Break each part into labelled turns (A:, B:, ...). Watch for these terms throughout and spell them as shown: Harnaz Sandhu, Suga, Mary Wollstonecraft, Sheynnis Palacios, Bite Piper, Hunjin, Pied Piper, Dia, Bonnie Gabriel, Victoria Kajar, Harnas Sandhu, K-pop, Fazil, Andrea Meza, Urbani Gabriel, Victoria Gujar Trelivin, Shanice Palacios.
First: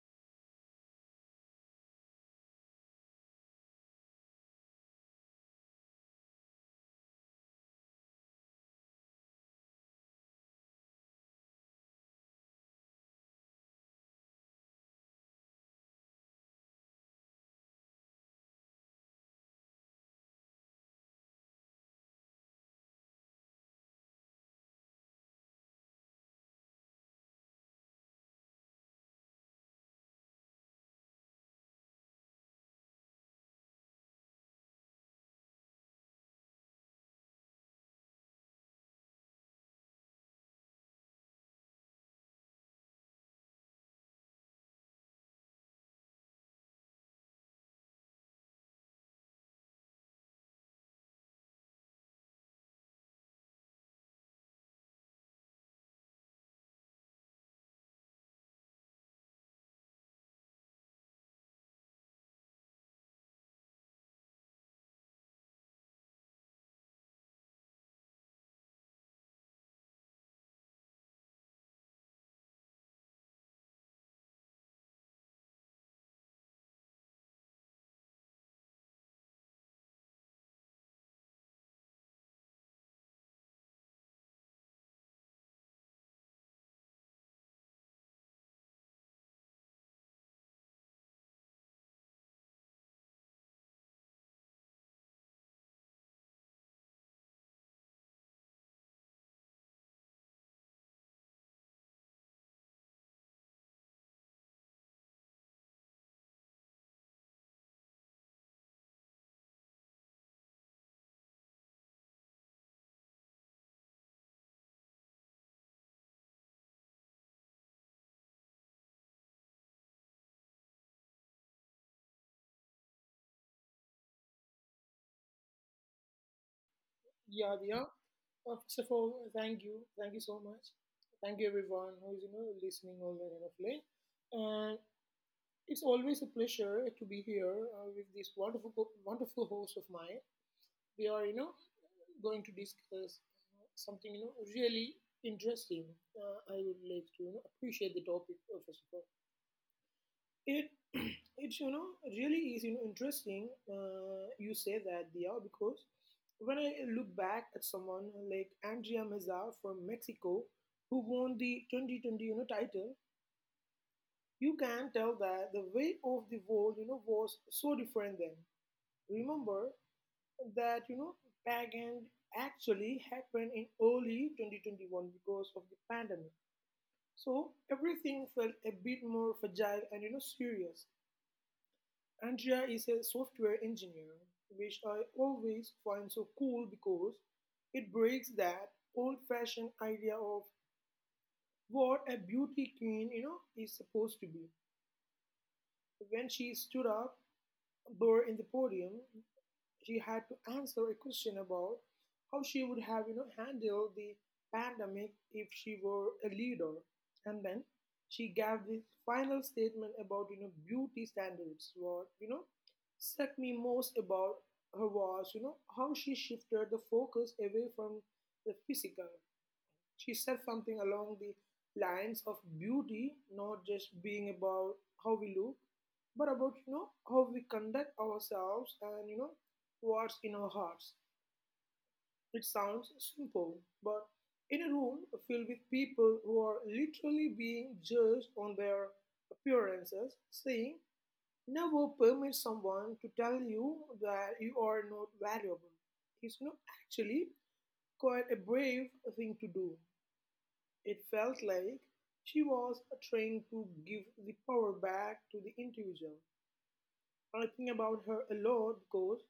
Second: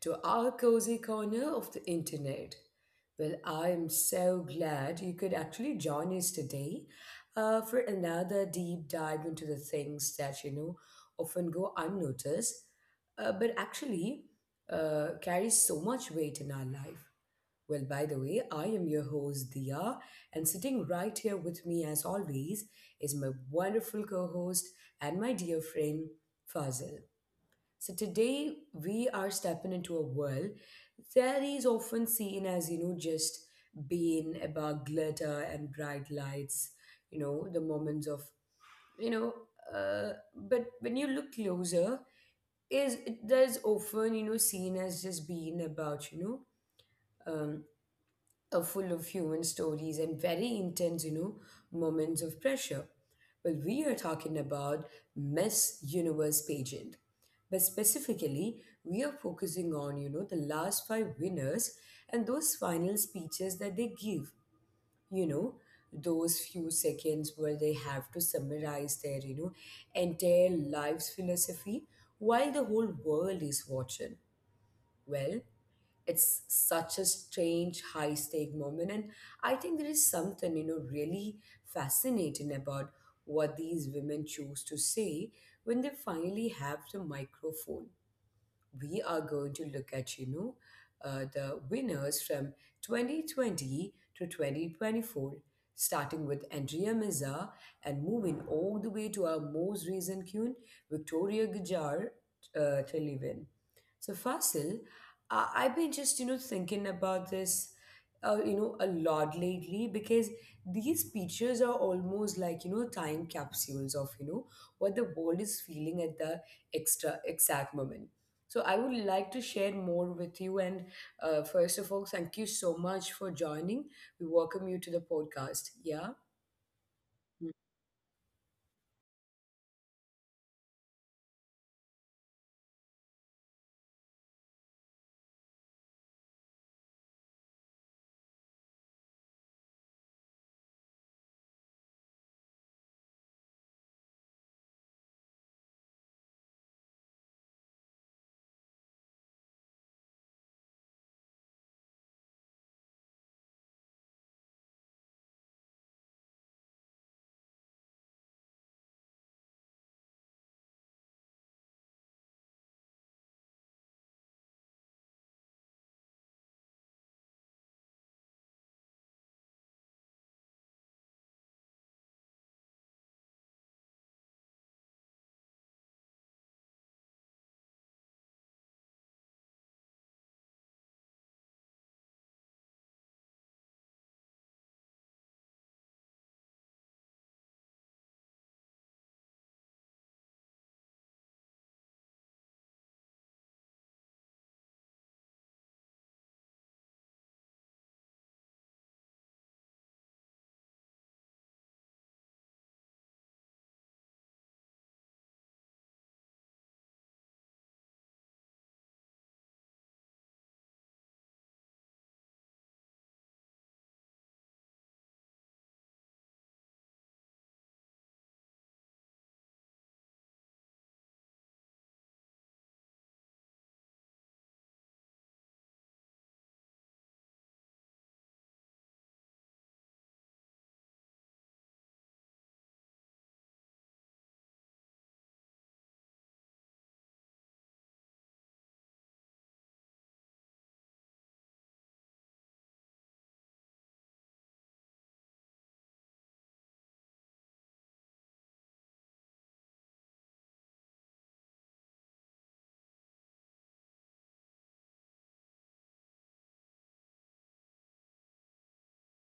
A: to our cozy corner of the internet. Well, I am so glad you could actually join us today for another deep dive into the things that often go unnoticed, but actually carry so much weight in our life. Well, by the way, I am your host Dia, and sitting right here with me, as always, is my wonderful co host and my dear friend Fazil. So today we are stepping into a world that is often seen as, just being about glitter and bright lights, you know, the moments of, you know, but when you look closer, is it does often, seen as just being about, um, full of human stories and very intense, moments of pressure. Well, we are talking about Miss Universe pageant, but specifically, we are focusing on, the last five winners and those final speeches that they give, you know, those few seconds where they have to summarize their, entire life's philosophy while the whole world is watching. Well, it's such a strange high stake moment, and I think there is something really fascinating about what these women choose to say when they finally have the microphone. We are going to look at, the winners from 2020 to 2024, starting with Andrea Meza and moving all the way to our most recent queen, Victoria Gujar Trelivin. So Fasil, I've been just thinking about this, a lot lately because these pictures are almost like time capsules of what the world is feeling at the extra exact moment. So I would like to share more with you. And first of all, thank you so much for joining. We welcome you to the podcast. Yeah.
B: Yeah, yeah. First of all, thank you. Thank you so much. Thank you everyone who is listening all the end of late. And it's always a pleasure to be here with this wonderful wonderful host of mine. We are going to discuss something really interesting. I would like to appreciate the topic, first of all. It it's really is, interesting, you say that, Dia, because when I look back at someone like Andrea Meza from Mexico who won the 2020, title, you can tell that the way of the world was so different then. Remember that pageant actually happened in early 2021 because of the pandemic. So everything felt a bit more fragile and serious. Andrea is a software engineer, which I always find so cool because it breaks that old fashioned idea of what a beauty queen, you know, is supposed to be. When she stood up there in the podium, she had to answer a question about how she would have handled the pandemic if she were a leader, and then she gave this final statement about beauty standards. What struck me most about her was how she shifted the focus away from the physical. She said something along the lines of beauty not just being about how we look, but about how we conduct ourselves and what's in our hearts. It sounds simple, but in a room filled with people who are literally being judged on their appearances, saying never permit someone to tell you that you are not valuable is you actually quite a brave thing to do. It felt like she was trying to give the power back to the individual. I think about her a lot because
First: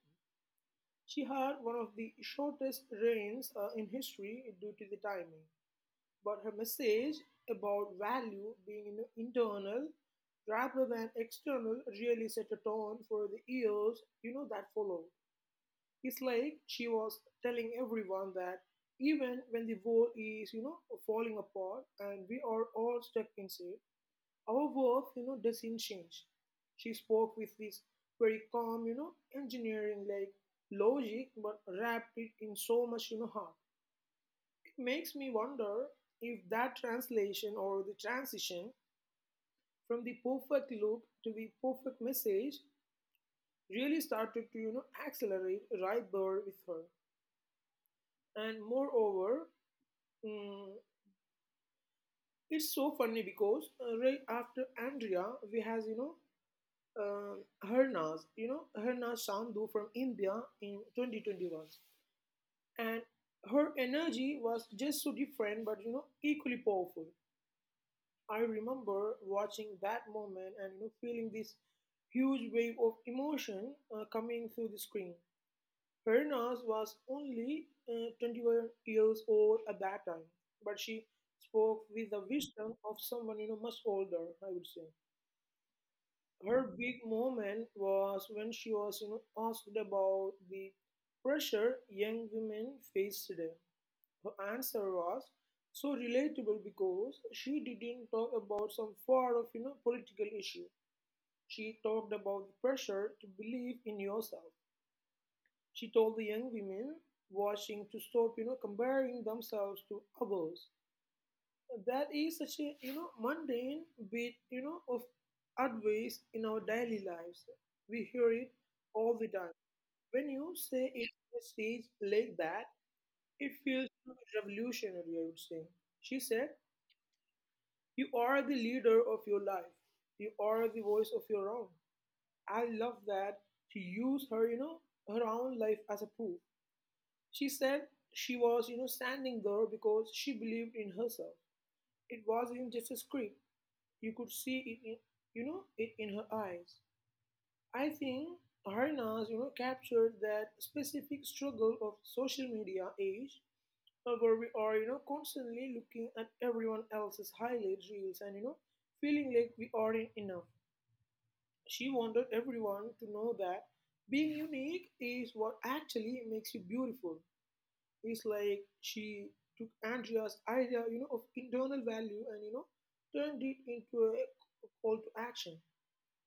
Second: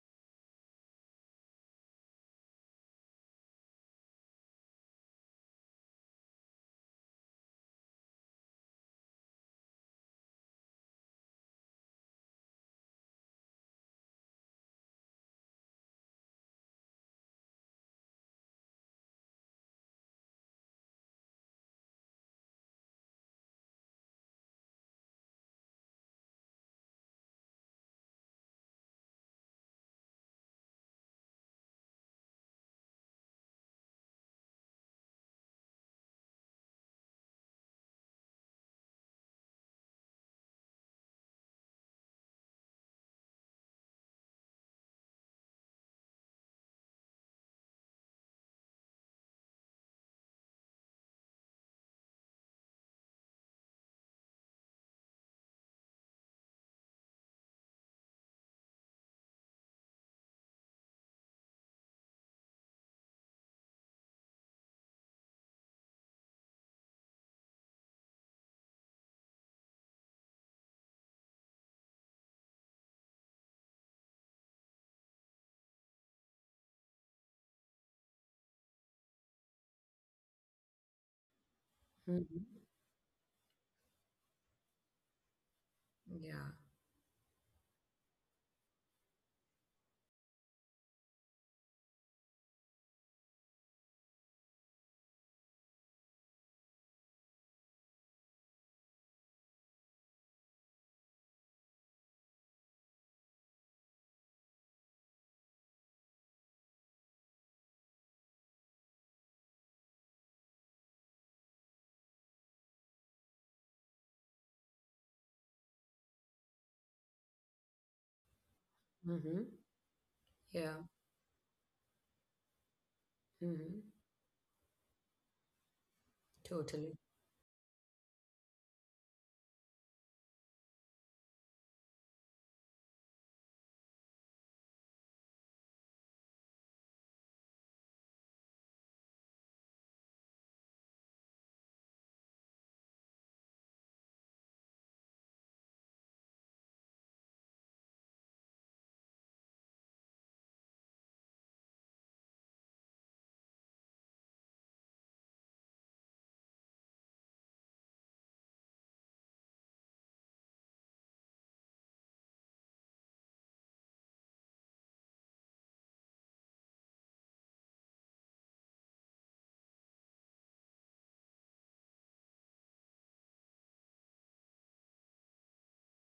B: she had one of the shortest reigns in history due to the timing. But her message about value being, you know, internal rather than external really set a tone for the years that followed. It's like she was telling everyone that even when the world is falling apart and we are all stuck inside, our worth, you know, doesn't change. She spoke with this very calm, you know, engineering like logic, but wrapped it in so much, you know, heart. It makes me wonder if that translation or the transition from the perfect look to the perfect message really started to, you know, accelerate right there with her. And moreover, mm, it's so funny because right after Andrea, we has, you know, Harnas, you know, Harnas Sandhu from India in 2021. And her energy was just so different, but you know, equally powerful. I remember watching that moment and, you know, feeling this huge wave of emotion coming through the screen. Hernas was only 21 years old at that time, but she spoke with the
A: Mhm.
B: wisdom of someone much older, I would say.
A: Yeah.
B: Her big moment was when she was, you know, asked about the pressure young women face today. Her answer was so relatable because she didn't talk about some sort of political issue. She talked about the pressure to believe in yourself. She told the young women watching to stop comparing themselves to others. That is such a mundane bit of advice in our daily lives. We hear it all the time.
A: Hmm.
B: When you
A: Yeah.
B: say it on a stage like that, it feels
A: Hmm.
B: revolutionary, I would say. She said,
A: Totally.
B: "You are the leader of your life. You are the voice of your own." I love that she used her, her own life as a proof. She said she was standing there because she believed in herself. It wasn't just a script. You could see it, in, it in her eyes. I think Harnas, you know, captured that specific struggle of social media age, where we are, you know, constantly looking at everyone else's highlight reels and, you know, feeling like we aren't enough. She wanted everyone to know that being unique is what actually makes you beautiful. It's like she took Andrea's idea, you know, of internal value and, you know, turned it into a call to action.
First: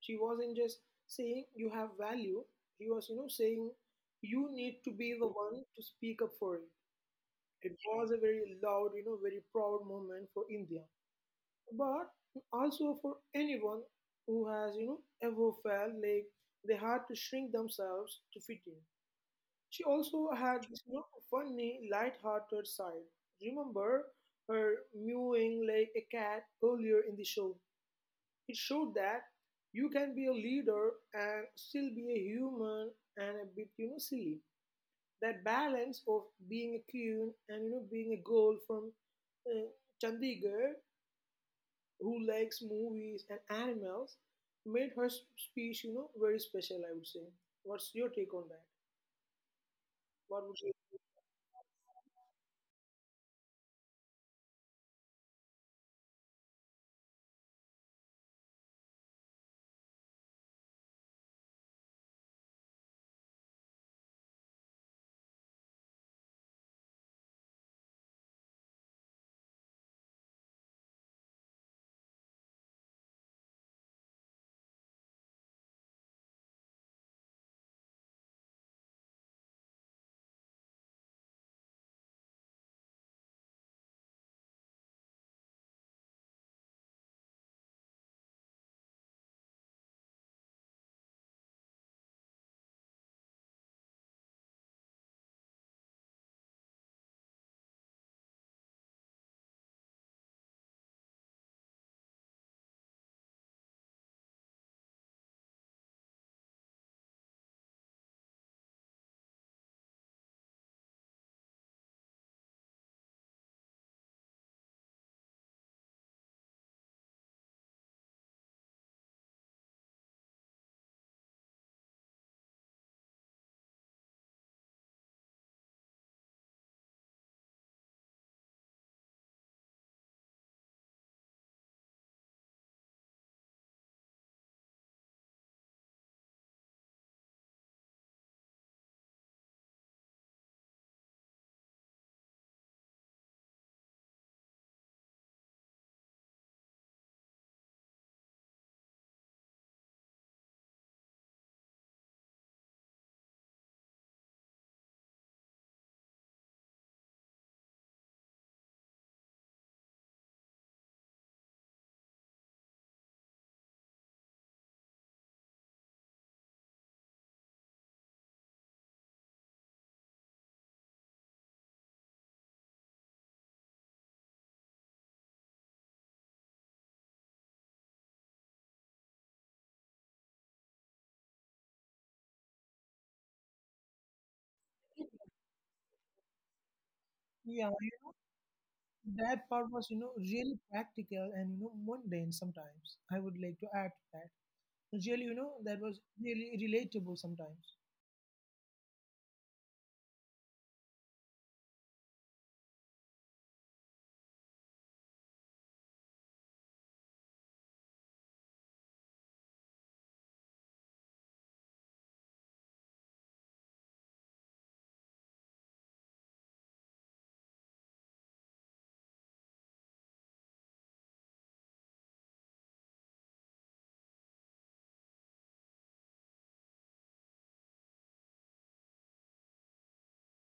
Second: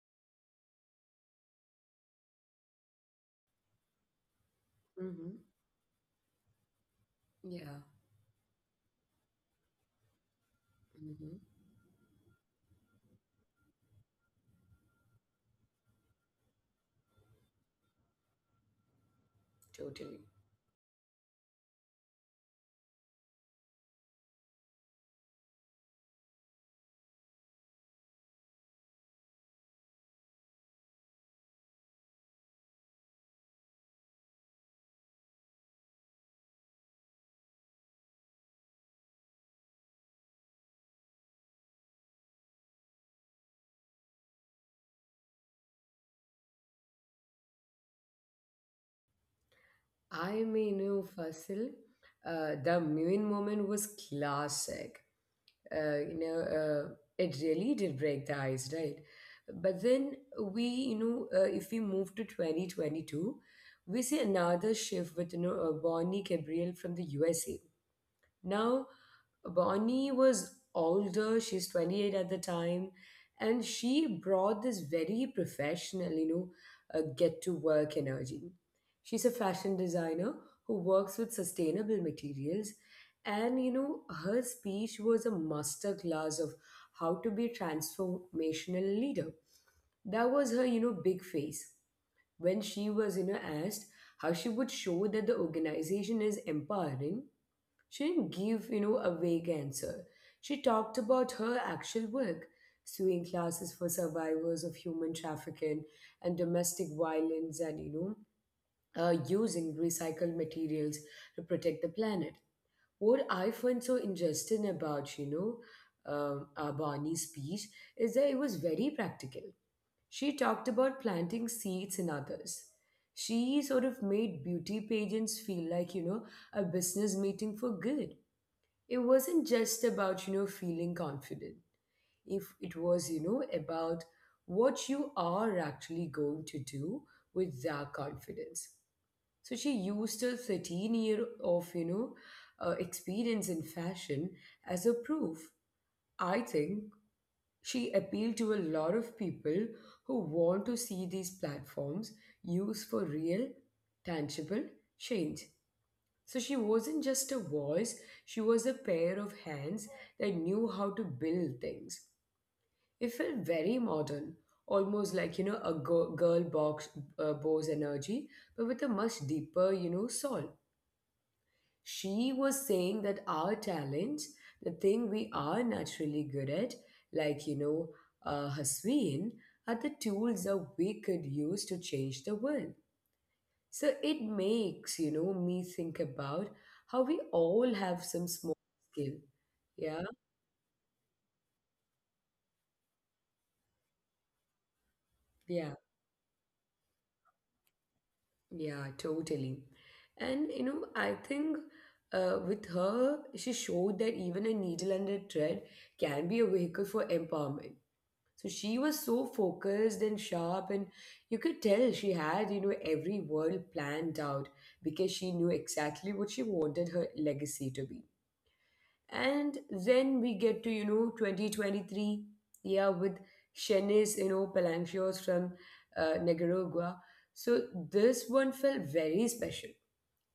B: She wasn't just saying you have value. She was, you know, saying you need to be the
A: Hmm.
B: one to speak up for it. It
A: Yeah.
B: was a very loud, you know, very proud moment for India,
A: Hmm.
B: but also for anyone who has, you know, ever felt like they had to shrink themselves to fit in. She
A: Totally.
B: also had this, you know, funny, light-hearted side. Remember her mewing like a cat earlier in the show? It showed that you can be a leader and still be a human and a bit, you know, silly. That balance of being a queen and being a girl from uh, Chandigarh who likes movies and animals made her speech, you know, very special, I would say. What's your take on that?
A: I
B: What would you?
A: mean, Fasil, the Muin moment was classic. uh, you know, uh, it really did break the ice, right? But then if we move to 2022, we see another shift with, Bonnie Gabriel from the USA. Now, Bonnie was older, she's 28 at the time, and she brought this very professional, get to work energy. She's a fashion designer who works with sustainable materials, and her speech was a master class of how to be a transformational leader. That was her, big face. When she was, asked how she would show that the organization is empowering, she didn't give, a vague answer. She talked about her actual work, suing classes for survivors of human trafficking and domestic violence, and, using recycled materials to protect the planet. What I find so interesting about, Abani's speech is that it was very practical. She talked about planting seeds in others. She sort of made beauty pageants feel like, a business meeting for good. It wasn't just about feeling confident, if it was about what you are actually going to do with that confidence. So she used her 13 year of experience in fashion as a proof. I think she appealed to a lot of people who want to see these platforms used for real, tangible change. So she wasn't just a voice, she was a pair of hands that knew how to build things. It felt very modern, almost like, you know, a girl, girl box boss energy, but with a much deeper, soul. She was saying that our talents, the thing we are naturally good at, like, Hasween, are the tools that we could use to change the world. So it makes, me think about how we
B: Yeah,
A: all have some small skill.
B: that part was, you know,
A: Yeah,
B: really practical and, you know, mundane sometimes. I would like to add to that. Really, you know, that
A: yeah,
B: was really relatable sometimes.
A: yeah, totally. And, I think with her, she showed that even a needle and a thread can be a vehicle for empowerment. So she was so focused and sharp, and you could tell she had, every word planned out because she knew exactly what she wanted her legacy to be. And then we get to, 2023, yeah, with Chenes, Palancios from Nicaragua. So this one felt very special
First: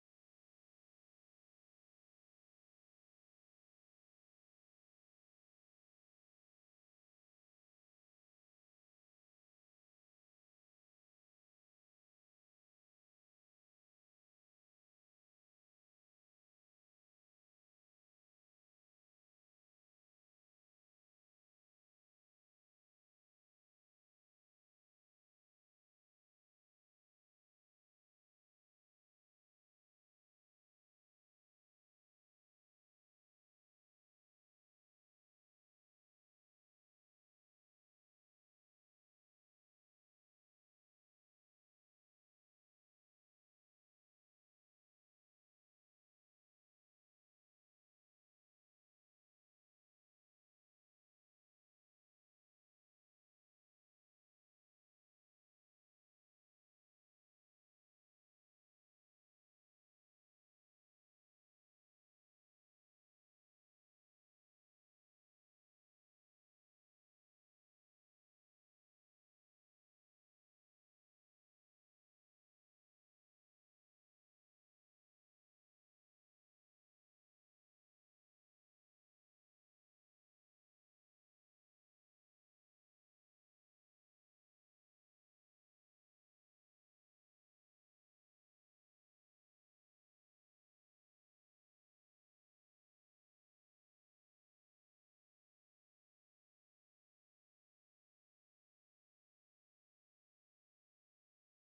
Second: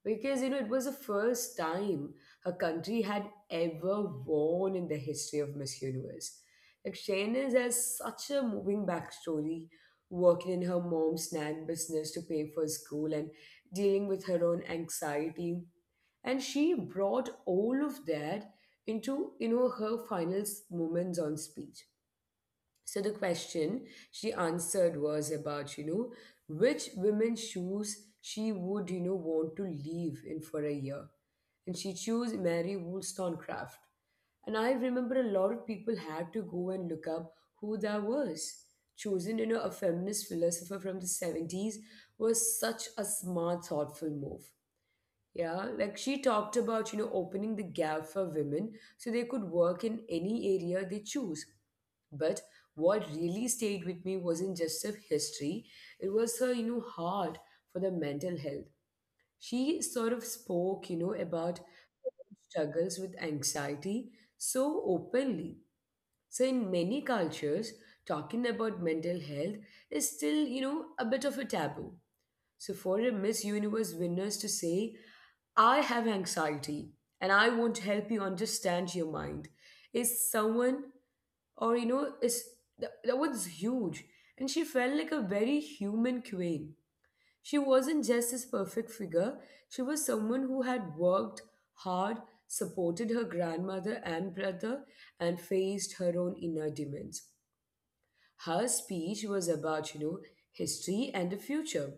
A: because, it was the first time her country had ever won in the history of Miss Universe. Like, Shayna's has such a moving backstory, working in her mom's snack business to pay for school and dealing with her own anxiety. And she brought all of that into, her final moments on speech. So the question she answered was about, which women's shoes she would, want to leave in for a year. And she chose Mary Wollstonecraft. And I remember a lot of people had to go and look up who that was. Chosen, a feminist philosopher from the 70s was such a smart, thoughtful move. Yeah, like she talked about, opening the gap for women so they could work in any area they choose. But what really stayed with me wasn't just her history, it was her, heart for the mental health. She sort of spoke, about struggles with anxiety so openly. So, in many cultures, talking about mental health is still, a bit of a taboo. So for a Miss Universe winners to say, I have anxiety and I want to help you understand your mind is someone, or is, that, that was huge. And she felt like a very human queen. She wasn't just this perfect figure, she was someone who had worked hard, supported her grandmother and brother, and faced her own inner demons. Her speech was about, history and the future,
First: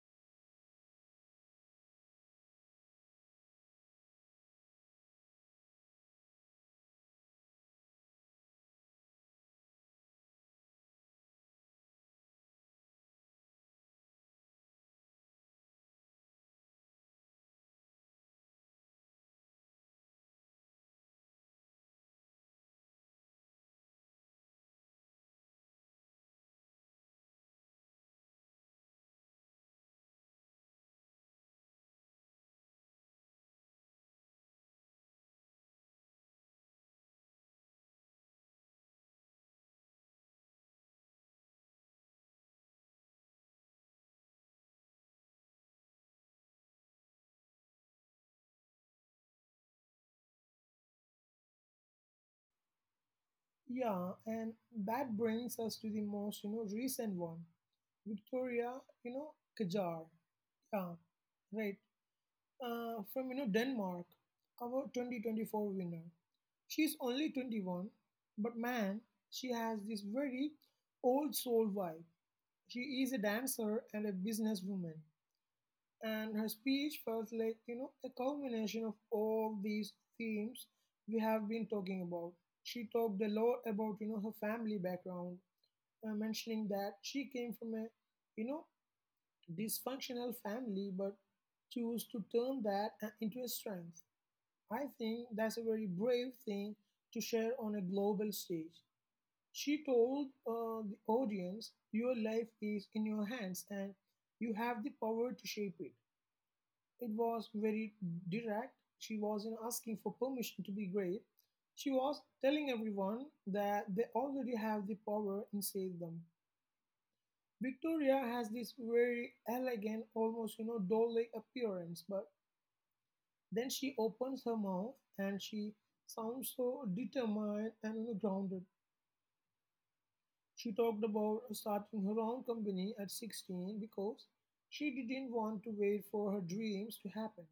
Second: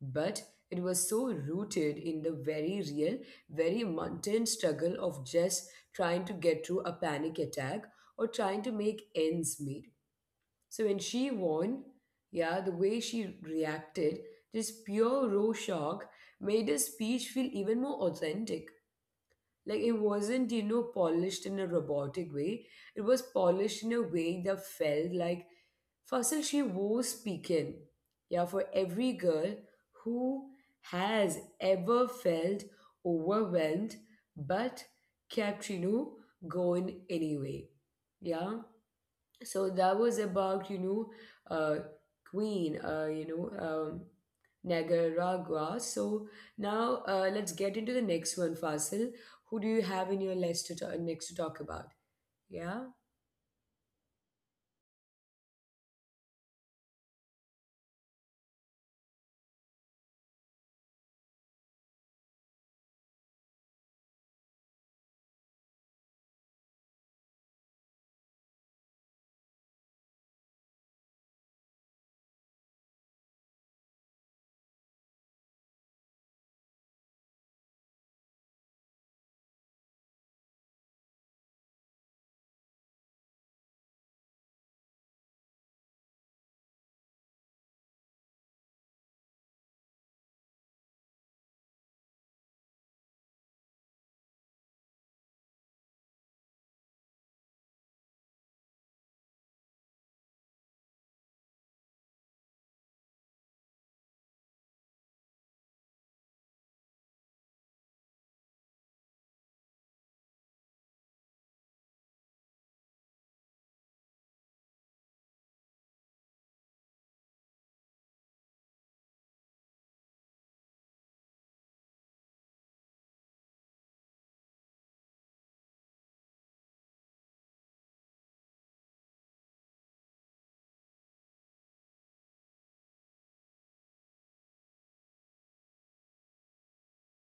A: but it was so rooted in the very real, very mundane struggle of just trying to get through a panic attack or trying to make ends meet. So when she won, yeah, the way she reacted, this pure raw shock, made her speech feel even more authentic. Like it wasn't, polished in a robotic way. It was polished in a way that felt like, Fasil, she was speaking. Yeah, for every girl who has ever felt overwhelmed but kept, going anyway. Yeah. So that was about, uh, Queen, Nicaragua. So now let's get into the next one, Fasil. Who do you have in your list to next to talk about? Yeah,
B: Yeah, and that brings us to the most, you know, recent one, Victoria, you know, Kajar. Yeah, right. From, you know, Denmark, our 2024 winner. She's only 21, but man, she has this very old soul vibe. She is a dancer and a businesswoman, and her speech felt like a culmination of all these themes we have been talking about. She talked a lot about, her family background, mentioning that she came from a, you know dysfunctional family, but chose to turn that into a strength. I think that's a very brave thing to share on a global stage. She told the audience your life is in your hands and you have the power to shape it. It was very direct. She wasn't asking for permission to be great. She was telling everyone that they already have the power inside them. Victoria has this very elegant, almost you know, doll-like appearance, but then she opens her mouth and she sounds so determined and, you know, grounded. She talked about starting her own company at 16 because she didn't want to wait for her dreams to happen.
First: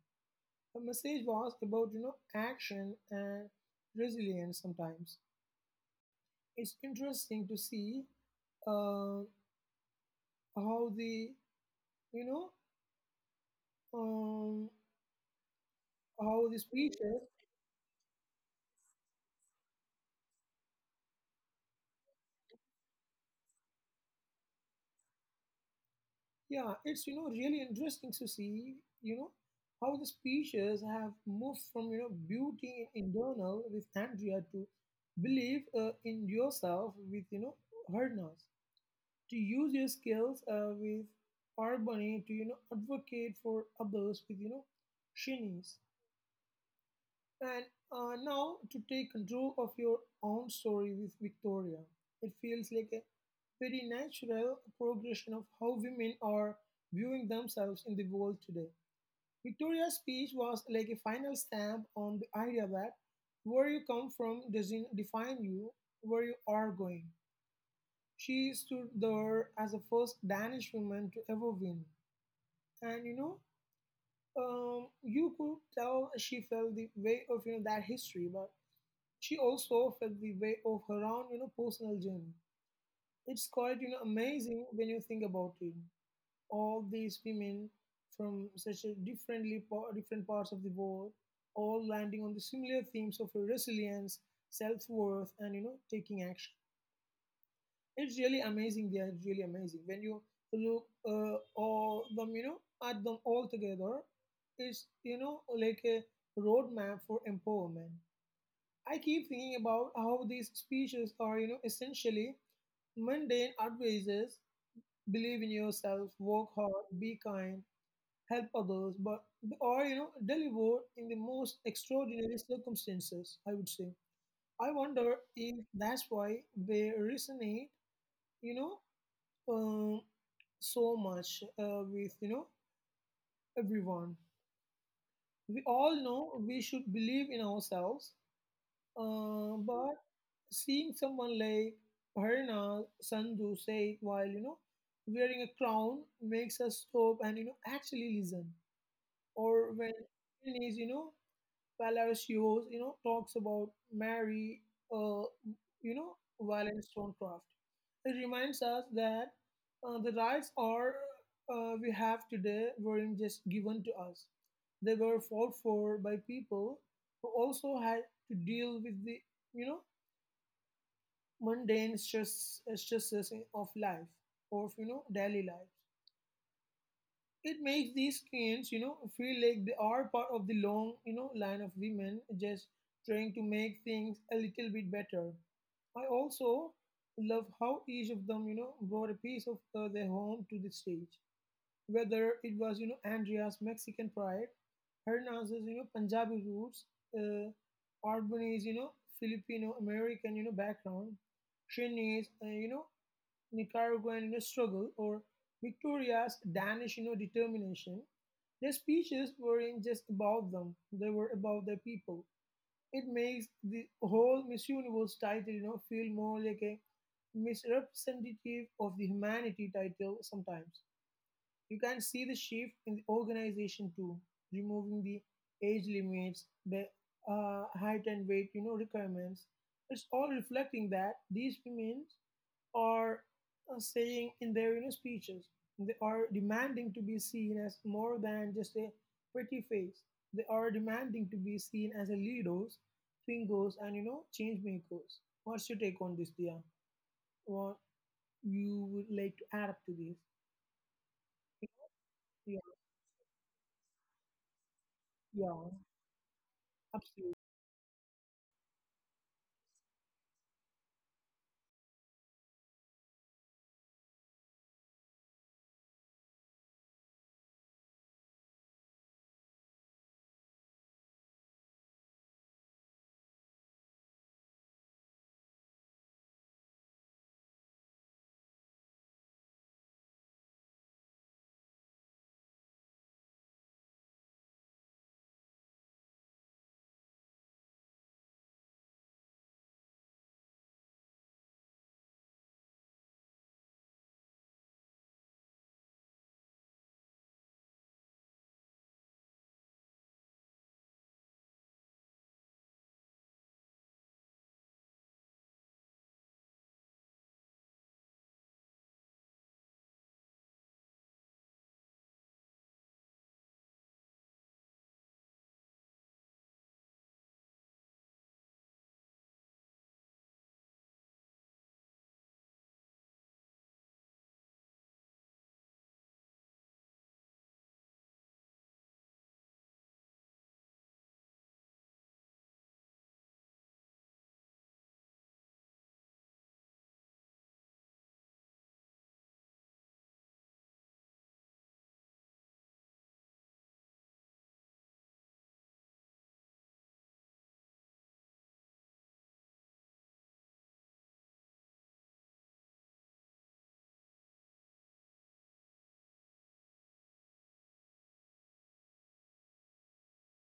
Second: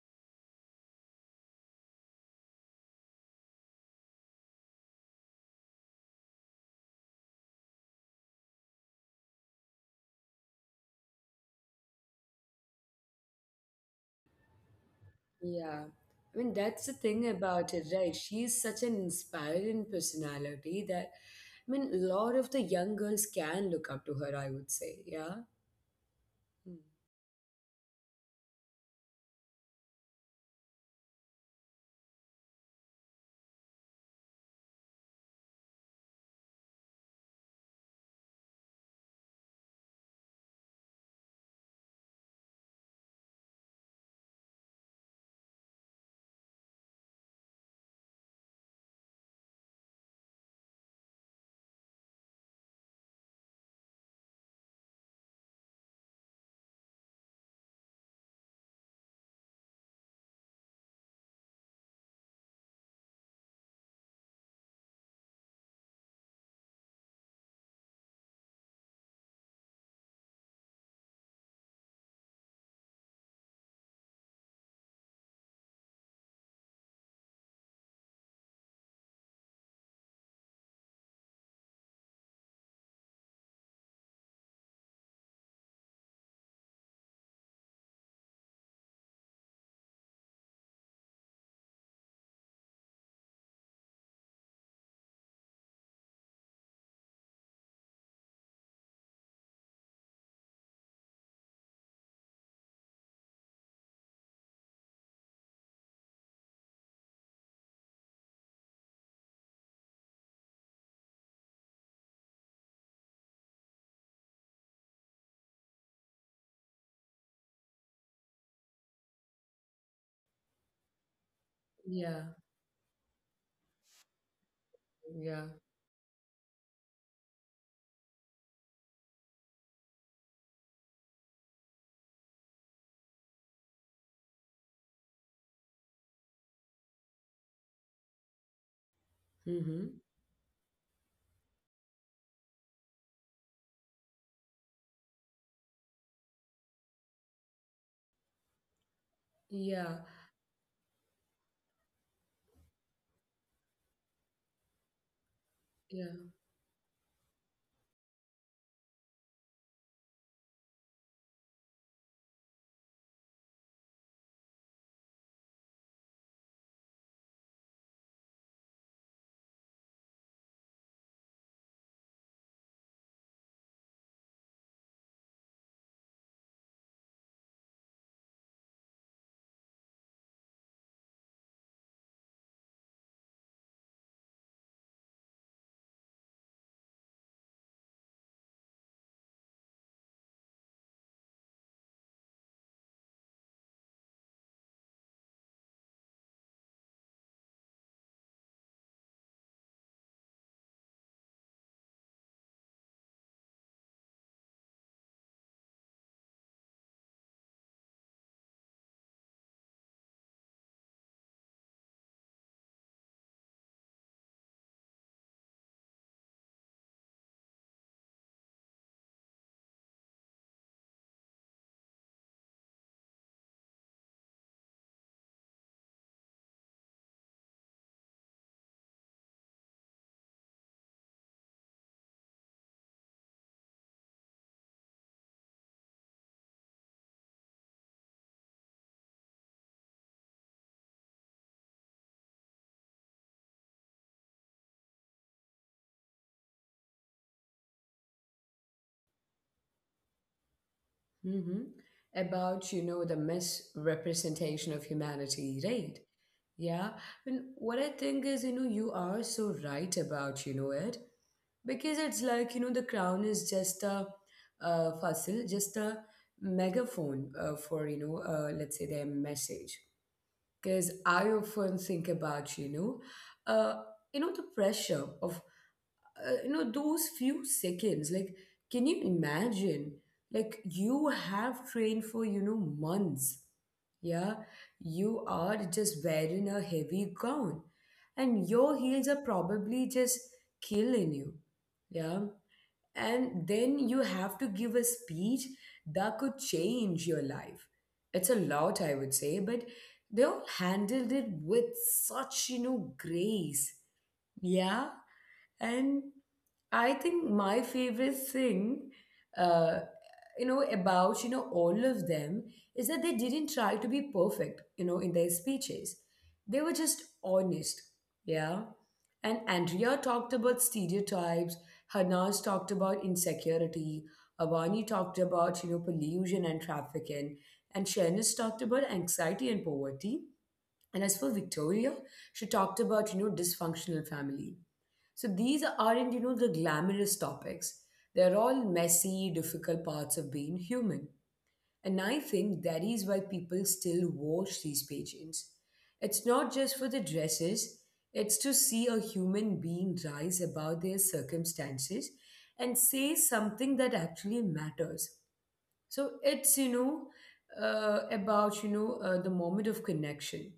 B: The message was about action and resilience sometimes. It's interesting to see uh, how the you know um,
A: yeah. I mean,
B: how the
A: that's the
B: speeches—
A: thing about it, right? She's such an inspiring personality that, I mean, a lot of the young girls can look up to her, I would say. Yeah.
B: yeah, it's, really interesting to see you know how the speeches have moved from beauty in internal with Andrea to believe in yourself with, Hernas, to use your skills with Parvati, to advocate for others with, shinies, and now to take control of your own story with Victoria. It feels like a very natural progression of how women are viewing themselves in the world today. Victoria's speech was like a final stamp on the idea that where you come from doesn't define you, where you are going. She stood there as the first Danish woman to ever win, and, you know, you could tell she felt the weight of that history, but she also felt the weight of her own personal journey. It's quite amazing when you think about it. All these women from such a differently different parts of the world, all landing on the similar themes of resilience, self worth, and, taking action. It's really amazing. Yeah, it's really amazing when you look all them, you know, at them all together. It's, like a roadmap for empowerment. I keep thinking about how these speeches are, you know, essentially mundane advices: believe in yourself, work hard, be kind, help others, but they are delivered in the most
A: Yeah,
B: extraordinary circumstances, I would say. I wonder
A: yeah,
B: if that's why they resonate, you know, um, so much with, everyone. We all know we should believe in ourselves, but
A: Mm-hmm.
B: seeing someone like Harina Sandhu say it while wearing a crown makes us stop and actually listen. Or when
A: yeah,
B: Putin, Palacios, you know, talks about Mary, uh,
A: yeah,
B: Wollstonecraft. It reminds us that the rights are we have today weren't just given to us; they were fought for by people who also had to deal with the, you know, mundane stresses of life, of, daily life. It makes these queens, you know, feel like they are part of the long, you know, line of women just trying to make things a little bit better. I also love how each of them, brought a piece of their home to the stage. Whether it was, Andrea's Mexican pride, Herna's, Punjabi roots, uh, Arbani's Filipino American, background, Shinny's, Nicaraguan struggle, or Victoria's Danish determination, their speeches weren't just about them, they were about their people. It makes the whole Miss Universe title feel more like a misrepresentative of the humanity title sometimes. You can see the shift in the organization too, removing the age limits, the height and weight requirements. It's all reflecting that these women are saying in their speeches. They are demanding to be seen as more than just a pretty face. They are demanding to be seen as a leaders, fingers, and change makers. What's your take on this, Dia? What you would like to add up to this?
A: Mm-hmm.
B: Yeah,
A: About, the misrepresentation of
B: yeah,
A: humanity, right? Yeah,
B: absolutely.
A: and what I think is, you are so right about, it because it's like, the crown is just a, fossil, just a megaphone for, let's say their message. Because I often think about, uh, the pressure of those few seconds. Like, can you imagine, like, you have trained for months, yeah, you are just wearing a heavy gown and your heels are probably just killing you, yeah, and then you have to give a speech that could change your life. It's a lot, I would say, but they all handled it with such grace. Yeah. And I think my favorite thing, uh, about, all of them is that they didn't try to be perfect, in their speeches. They were just honest. Yeah. And Andrea talked about stereotypes. Hanas talked about insecurity. Avani talked about, pollution and trafficking. And Shanice talked about anxiety and poverty. And as for Victoria, she talked about, dysfunctional family. So these aren't, the glamorous topics. They're all messy, difficult parts of being human. And I think that is why people still watch these pageants. It's not just for the dresses, it's to see a human being rise above their circumstances and say something that actually matters. So it's, about, the moment of connection.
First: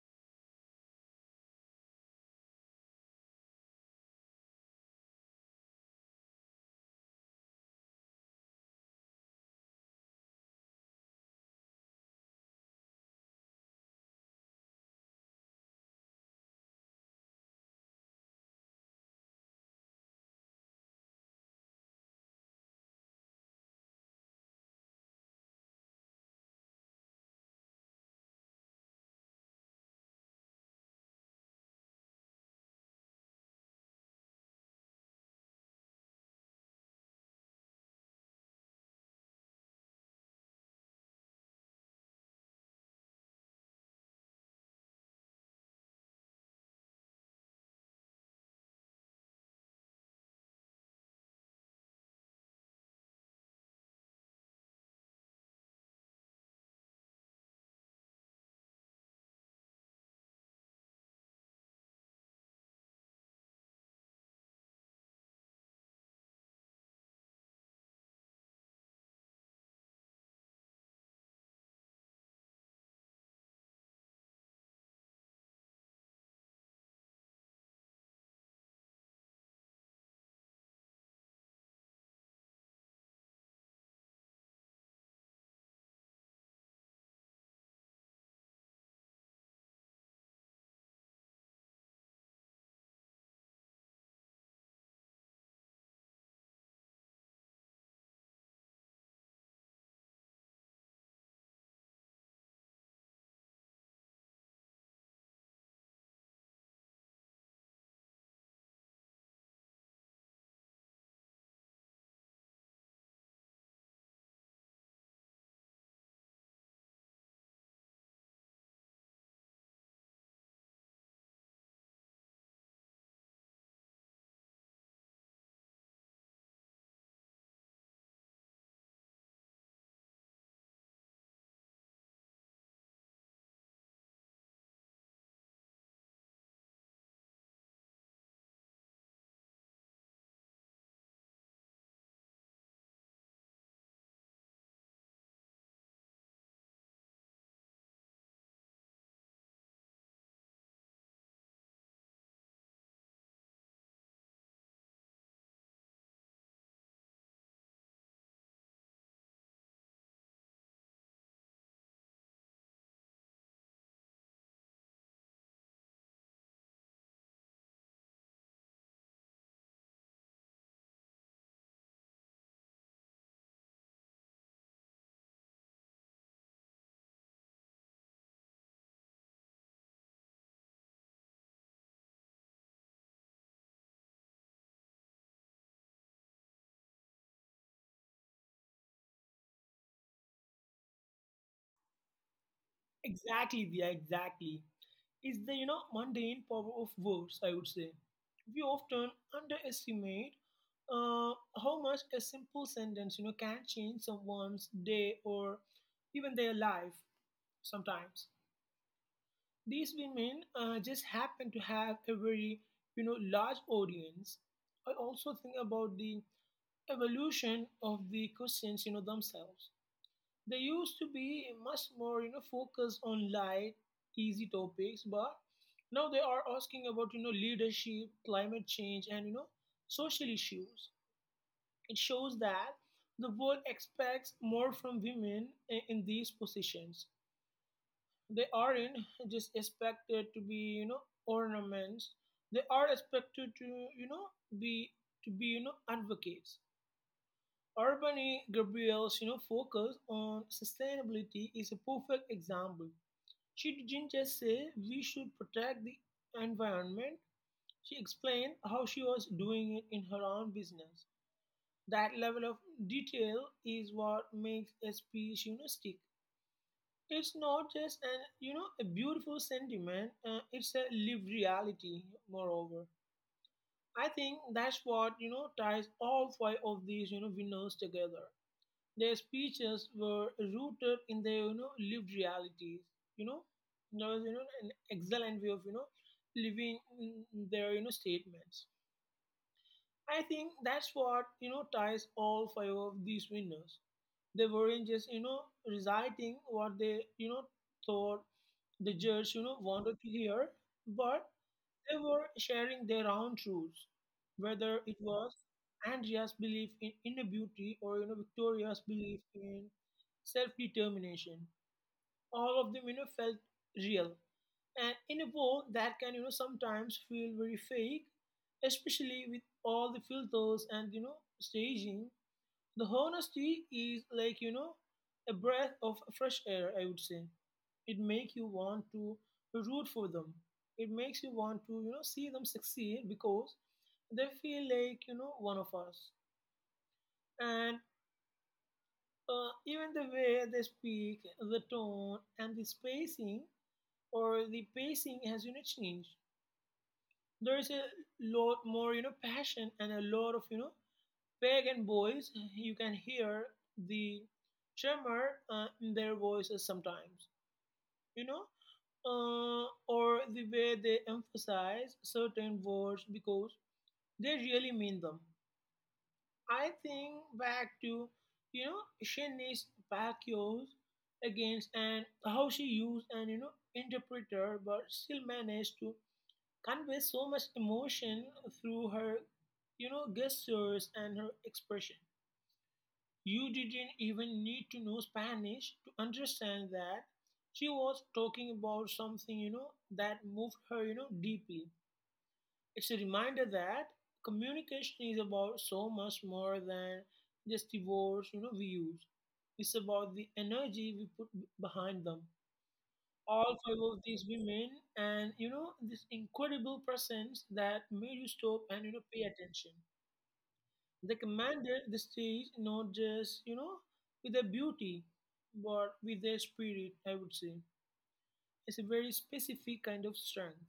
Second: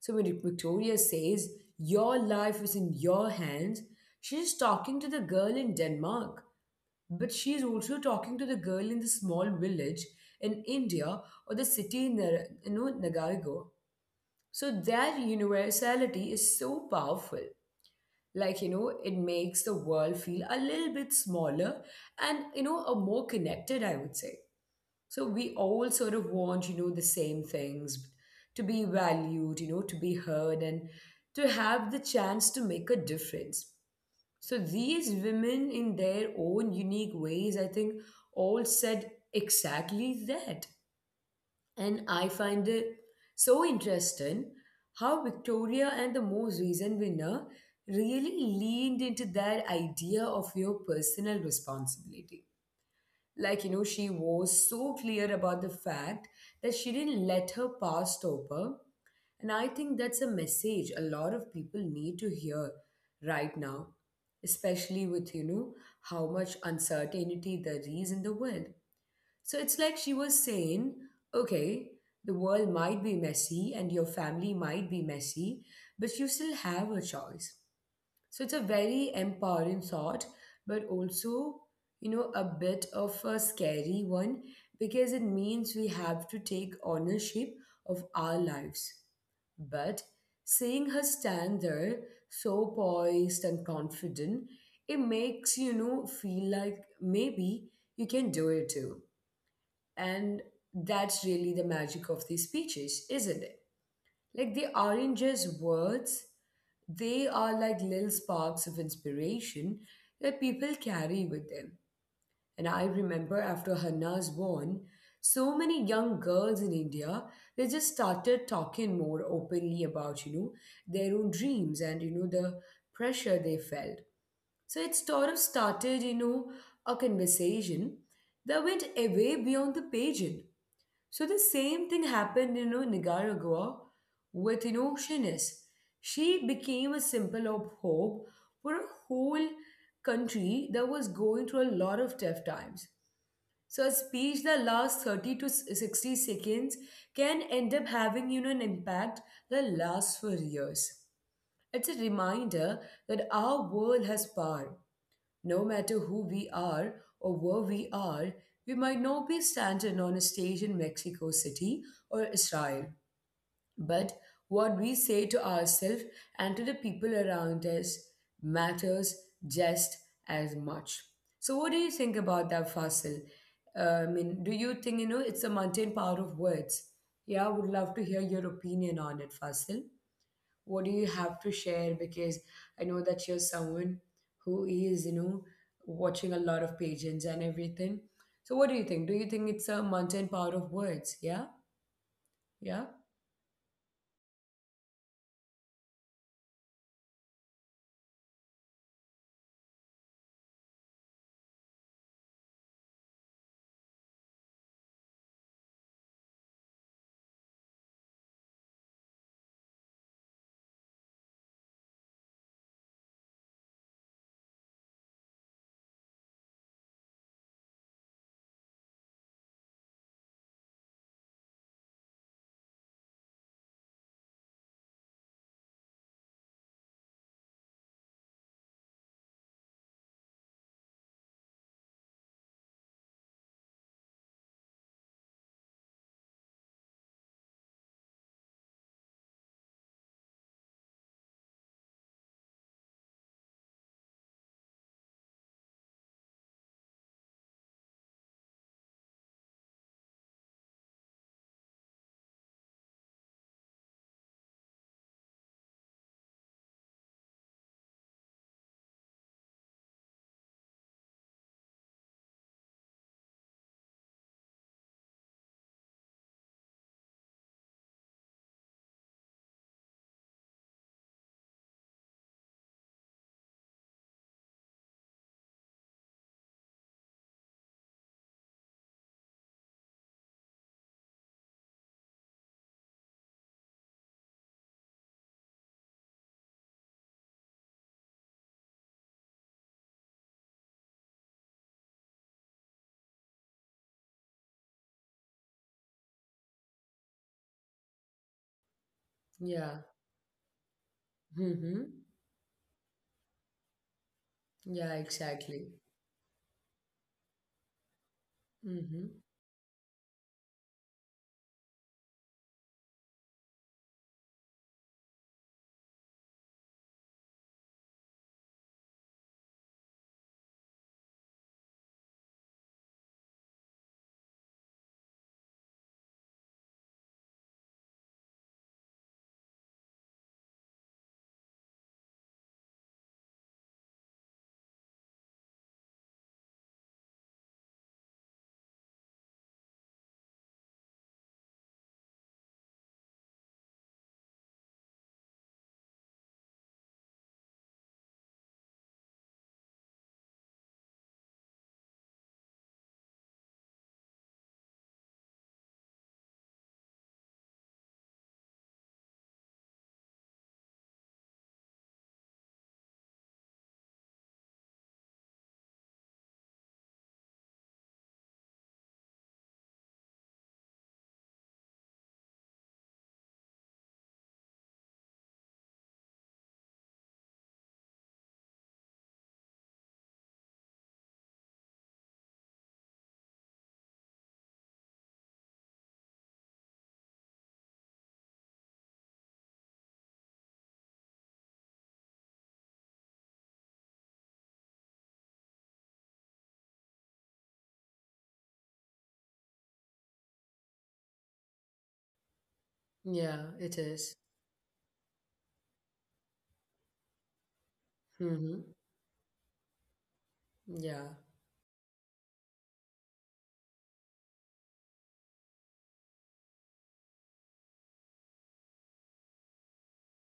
A: So when Victoria says, your life is in your hands, she's talking to the girl in Denmark, but she's also talking to the girl in the small village in India or the city in, Nagargo. So that universality is so powerful. Like, it makes the world feel a little bit smaller and, a more connected, I would say. So we all sort of want, the same things to be valued, to be heard and to have the chance to make a difference. So these women, in their own unique ways, I think, all said exactly that. And I find it so interesting how Victoria and the most recent winner really leaned into that idea of your personal responsibility. Like, she was so clear about the fact that she didn't let her past stop her. And I think that's a message a lot of people need to hear right now, especially with, how much uncertainty there is in the world. So it's like she was saying, okay, the world might be messy and your family might be messy, but you still have a choice. So it's a very empowering thought, but also, a bit of a scary one because it means we have to take ownership of our lives. But seeing her stand there, so poised and confident, it makes, feel like maybe you can do it too. And that's really the magic of these speeches, isn't it? Like they aren't just words, they are like little sparks of inspiration that people carry with them. And I remember after Hanna was born, so many young girls in India, they just started talking more openly about, their own dreams and, the pressure they felt. So it sort of started, a conversation that went away beyond the pageant. So the same thing happened in Nicaragua with Shanice. She became a symbol of hope for a whole country that was going through a lot of tough times. So a speech that lasts 30 to 60 seconds can end up having an impact that lasts for years. It's a reminder that our world has power. No matter who we are or where we are, we might not be standing on a stage in Mexico City or Israel, but what we say to ourselves and to the people around us matters just as much. So, what do you think about that, Fasil? I mean, do you think it's a mundane power of words? Yeah, I would love to hear your opinion on it, Fasil. What do you have to share? Because I know that you're someone who is watching a lot of pages and everything. So what do you think? Do you think it's a mountain power of words? Yeah, yeah,
B: Exactly, yeah, exactly. It's the mundane power of words. I would say we often underestimate how much a simple sentence can change someone's day or even their life. Sometimes these women just happen to have a very large audience. I also think about the evolution of the questions themselves. They used to be much more, focused on light, easy topics, but now they are asking about, leadership, climate change, and social issues. It shows that the world expects more from women in these positions. They aren't just expected to be, ornaments. They are expected to, you know, be be, advocates. Urbani Gabriel's focus on sustainability is a perfect example. She didn't just say we should protect the environment, she explained how she was doing it in her own business. That level of detail is what makes a speech stick. It's not just an a beautiful sentiment, it's a lived reality, moreover. I think that's what ties all five of these winners together. Their speeches were rooted in their lived realities. You know, there was an excellent way of living in their statements. I think that's what ties all five of these winners. They weren't just reciting what they thought the judge
A: yeah.
B: wanted to hear, but
A: Mm-hmm.
B: they were sharing their own truths, whether it
A: Yeah,
B: was
A: exactly.
B: Andrea's belief in inner beauty or Victoria's
A: Mm-hmm.
B: belief in self-determination. All of them felt real, and in a world that can sometimes feel very fake, especially with all the filters and staging, the honesty is like, a breath of fresh air, I would say. It makes you want to root for them. It makes you want to, see them succeed because they feel like, one of us. And even the way they speak, the tone, and the spacing or the pacing has, changed. There is a lot more, passion and a lot of, pagan boys, you can hear the tremor in their voices sometimes, you know, or the way they emphasize certain words because they really mean them. I think back to, Shanice Pacquiao's against, and how she used an, interpreter but still managed to convey so much emotion through her, gestures and her expression. You didn't even need to know Spanish to understand that she was talking about something, that moved her, deeply. It's a reminder that communication is about so much more than just the words, we use. It's about the energy we put behind them. All five
A: Yeah,
B: of
A: it
B: these
A: is.
B: women and, this incredible presence that made you stop and,
A: Mm-hmm.
B: pay attention. They
A: Yeah,
B: commanded the stage not just, with their beauty, but with their spirit, I would say. It's a very specific kind of strength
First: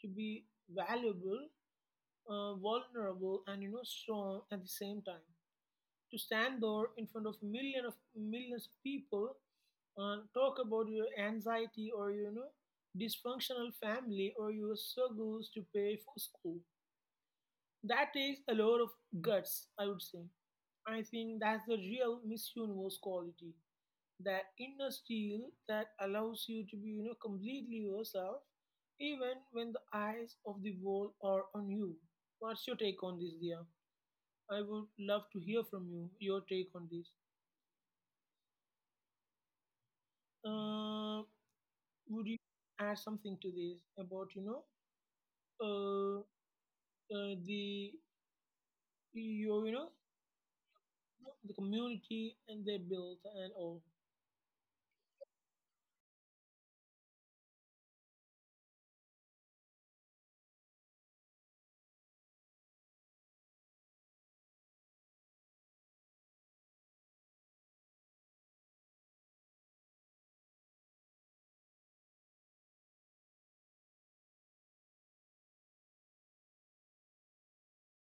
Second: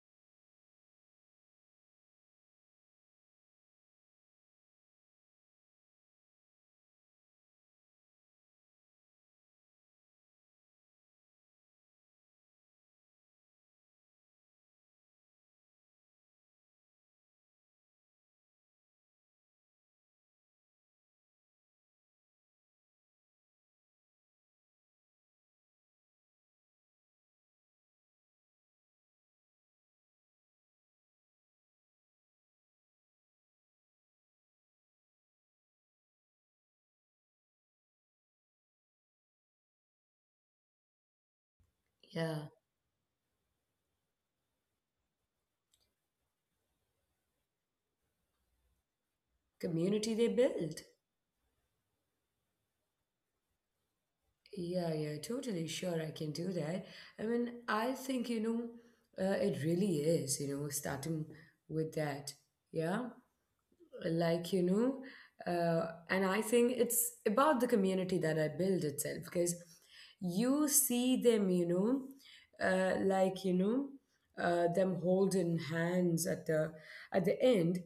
B: to be valuable, vulnerable, and, strong at the same time. To stand there in front of million of millions of people talk about your anxiety or dysfunctional family or your struggles to pay for school, that takes a lot of guts, I would say. I think that's the real Miss Universe quality. That inner steel that allows you to be, completely yourself, even when the eyes of the world are on you. What's your take on this, dear? I would love to hear from you, your take on this. Uh, would you
A: yeah,
B: add something to this about, you know, uh, the, your, you know,
A: community they build.
B: the community and their build and all?
A: Yeah, yeah, totally, sure I can do that. I mean, I think it really is starting with that. Yeah. Like and I think it's about the community that I build itself. Because you see them like them holding hands at the end.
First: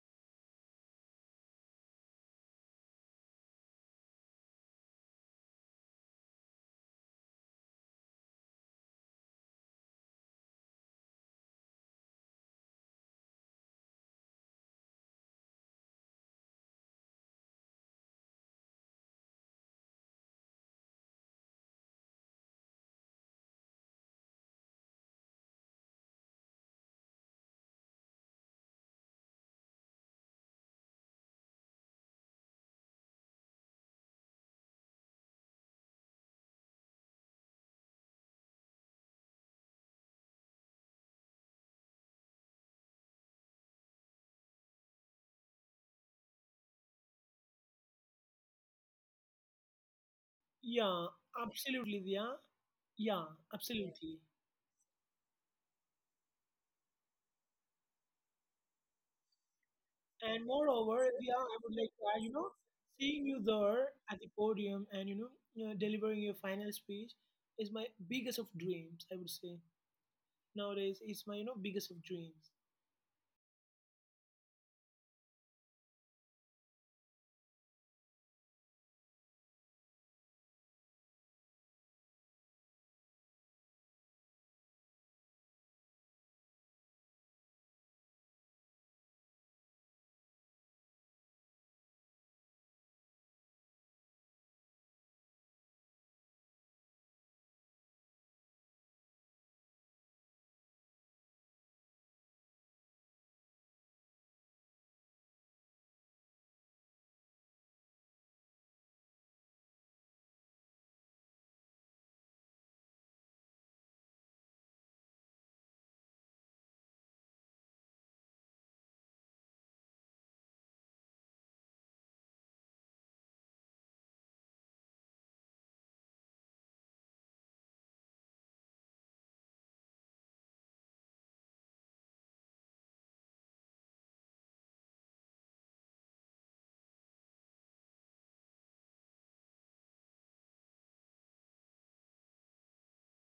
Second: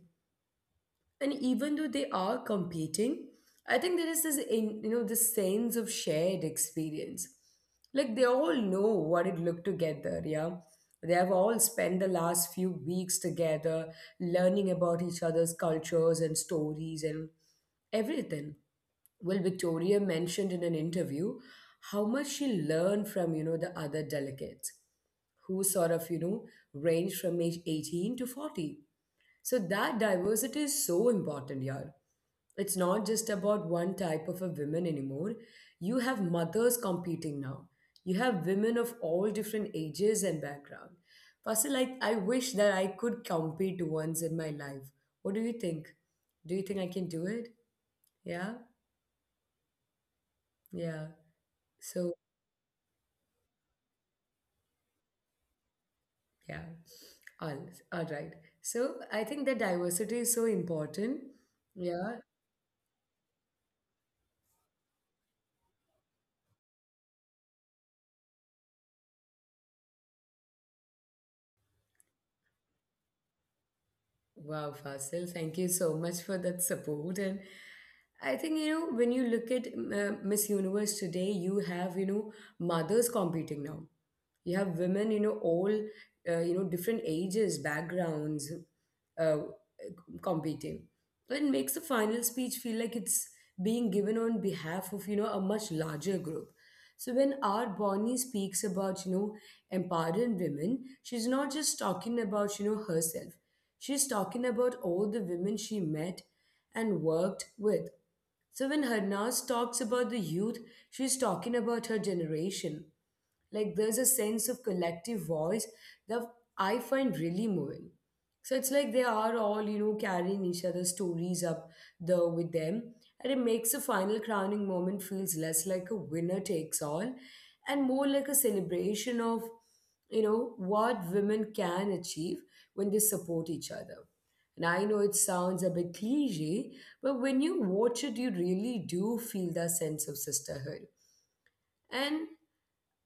A: And even though they are competing, I think there is this in this sense of shared experience. Like they all know what it looked to get there. Yeah, they have all spent the last few weeks together learning about each other's cultures and stories and everything. Well, Victoria mentioned in an interview how much she learned from the other delegates, who sort of ranged from age 18 to 40. So that diversity is so important, yaar. It's not just about one type of a women anymore. You have mothers competing now. You have women of all different ages and background. Fasil, like I wish that I could compete once in my life. What do you think? Do you think I can do it? Yeah, yeah.
B: Yeah,
A: So
B: absolutely, Diya. Yeah. Yes, absolutely.
A: yeah, all all right. So I think that diversity is so
B: And
A: important.
B: moreover, Diya, I would
A: Yeah.
B: like to add, seeing you there at the podium and, you know, delivering your final speech is my biggest of dreams, I would say. Nowadays, it's my, biggest of dreams.
A: Wow, Fasil, thank you so much for that support. And I think, when you look at Miss Universe today, you have, mothers competing now. You have women, different ages, backgrounds. Uh, competing. So it makes the final speech feel like it's being given on behalf of, a much larger group. So when our Bonnie speaks about, empowering women, she's not just talking about, herself. She's talking about all the women she met and worked with. So when Harnas talks about the youth, she's talking about her generation. Like there's a sense of collective voice that I find really moving. So it's like they are all, carrying each other's stories up the with them. And it makes the final crowning moment feels less like a winner takes all and more like a celebration of, what women can achieve when they support each other. And I know it sounds a bit cliche, but when you watch it, you really do feel that sense of sisterhood. And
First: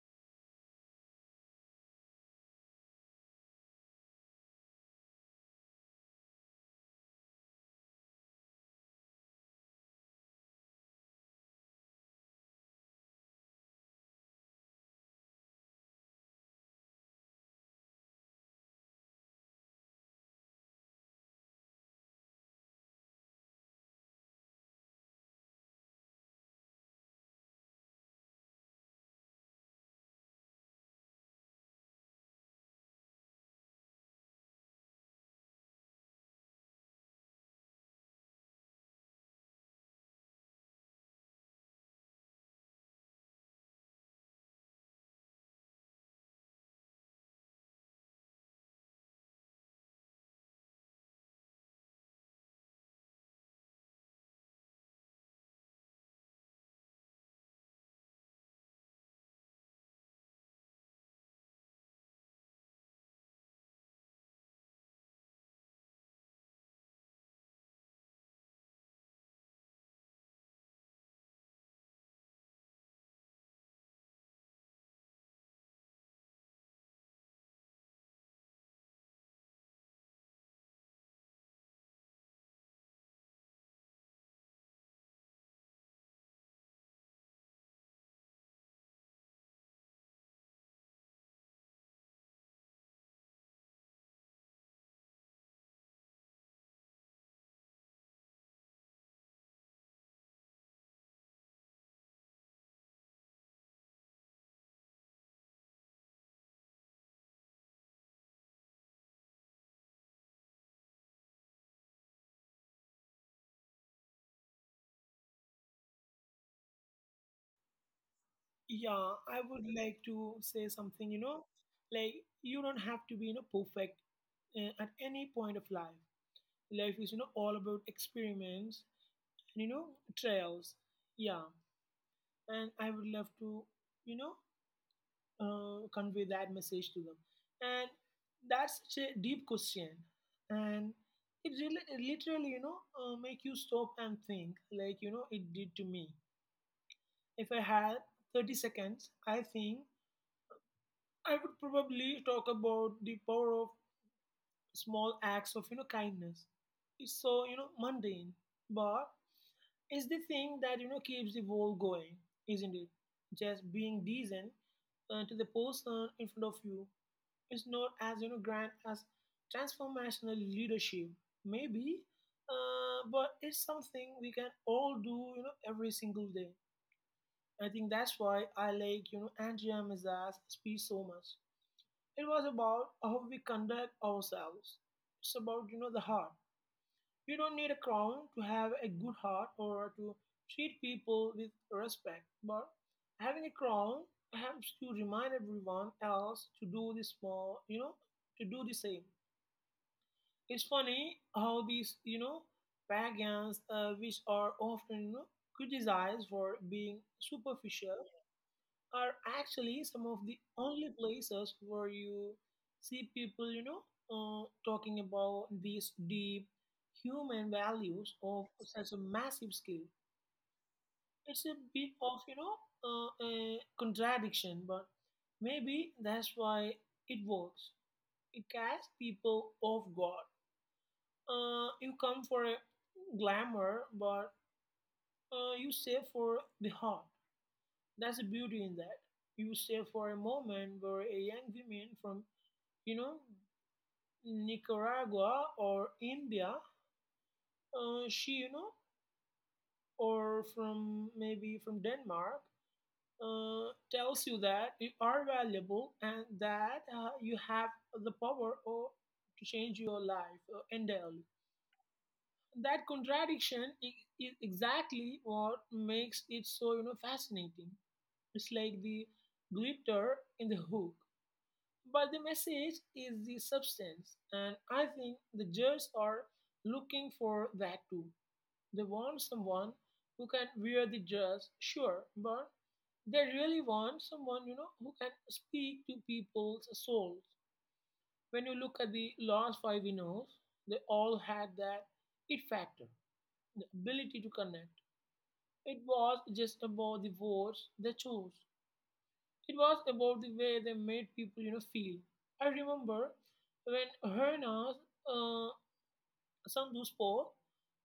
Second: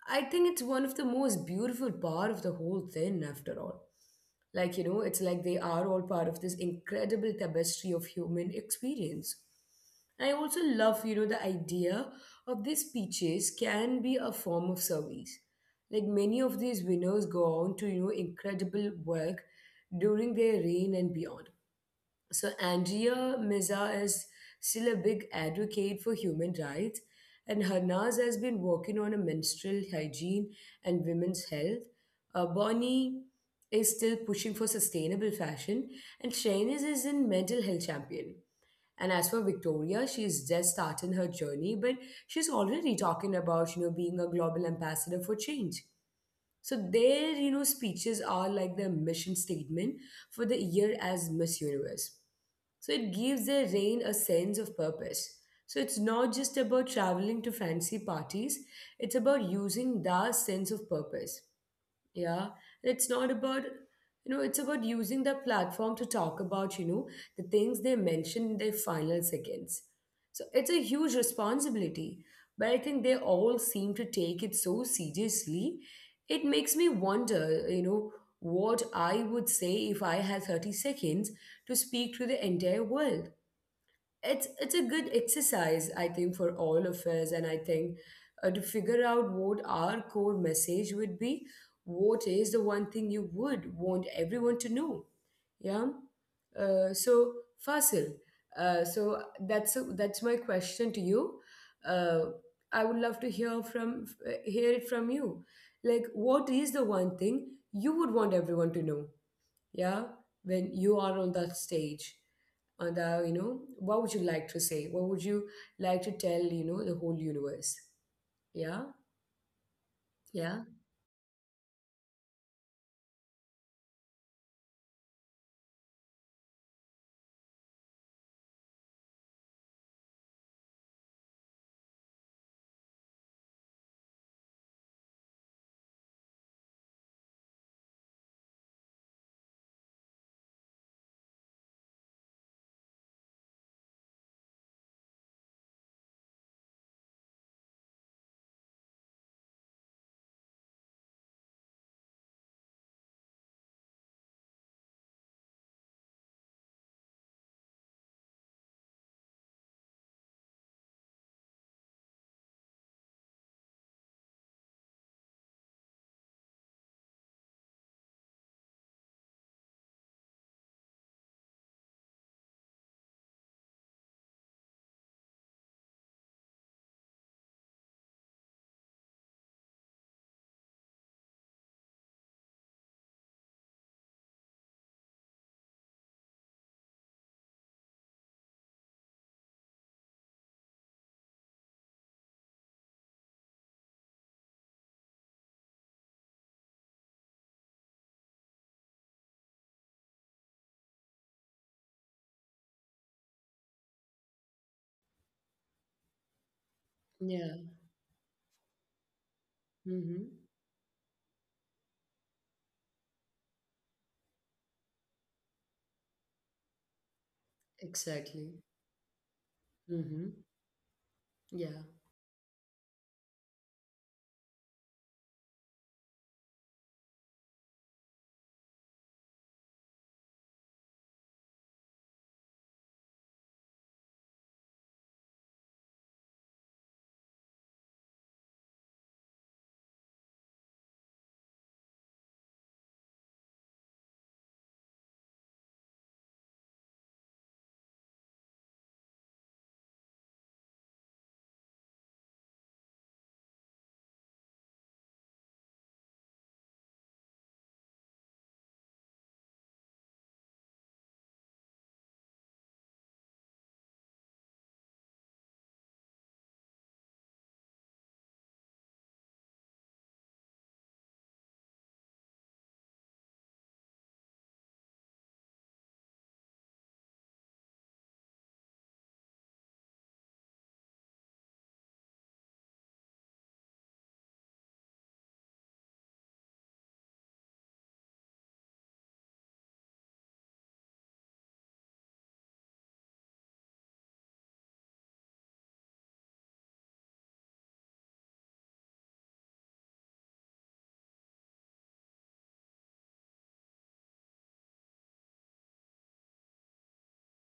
A: I think it's one of the most beautiful part of the whole thing after all. Like, it's like they are all part of this incredible tapestry of human experience. And I also love, the idea of these speeches can be a form of service. Like many of these winners go on to, incredible work during their reign and beyond. So Andrea Mirza is still a big advocate for human rights, and Harnaz has been working on a menstrual hygiene and women's health. Bonnie is still pushing for sustainable fashion, and Shainas is in mental health champion. And as for Victoria, she's just starting her journey, but she's already talking about, being a global ambassador for change. So their, speeches are like their mission statement for the year as Miss Universe. So it gives their reign a sense of purpose. So it's not just about traveling to fancy parties, it's about using that sense of purpose. Yeah, it's not about, It's about using the platform to talk about, the things they mentioned in their final seconds. So it's a huge responsibility, but I think they all seem to take it so seriously. It makes me wonder, what I would say if I had 30 seconds to speak to the entire world. It's a good exercise I think for all of us. And I think to figure out what our core message would be. What is the one thing you would want everyone to know? Yeah. So Fasil, so that's that's my question to you. uh, I would love to hear from hear it from you. Like what is the one thing you would want everyone to know? Yeah. When you are on that stage and what would you like to say? What would you like to tell the whole universe? Yeah,
B: Yeah, I would like to say
A: yeah,
B: something, like you don't have to be, perfect at any point of life. Life is, all about experiments and, trials. Yeah, and I would love to you know convey that message to them. And that's such a deep question, and it really, it literally, make you stop and think, it did to me. If I had 30 seconds, I think I would probably talk about the power of small acts of kindness. It's so mundane, but it's the thing that keeps the world going, isn't it? Just being decent to the person in front of you is not as grand as transformational leadership maybe, but it's something we can all do, every single day. I think that's why I like, Andrea Mazza's speech so much. It was about how we conduct ourselves. It's about the heart. You don't need a crown to have a good heart or to treat people with respect, but having a crown helps to remind everyone else to do this more, to do the same. It's funny how these, pagans, which are often, criticized for being
A: yeah.
B: superficial, are actually some of the
A: Mm-hmm.
B: only places where you see people, talking about these deep human values of such
A: Exactly.
B: a massive scale.
A: Mm-hmm.
B: It's a bit
A: Yeah.
B: of, a contradiction, but maybe that's why it works. It catches people off guard. You come for a glamour, but you save for the heart. That's the beauty in that. You save for a moment where a young woman from, you know, Nicaragua or India, uh, she, you know, or from maybe from Denmark, tells you that you are valuable and that you have the power or to change your life entirely. That contradiction is exactly what makes it so fascinating. It's like the glitter in the hook, but the message is the substance. And I think the judges are looking for that too. They want someone who can wear the dress, sure, but they really want someone, who can speak to people's souls. When you look at the last five winners, they all had that it factor, the ability to connect. It was just about the words they chose. It was about the way they made people, feel. I remember when Hernas uh, Sandhu spoke,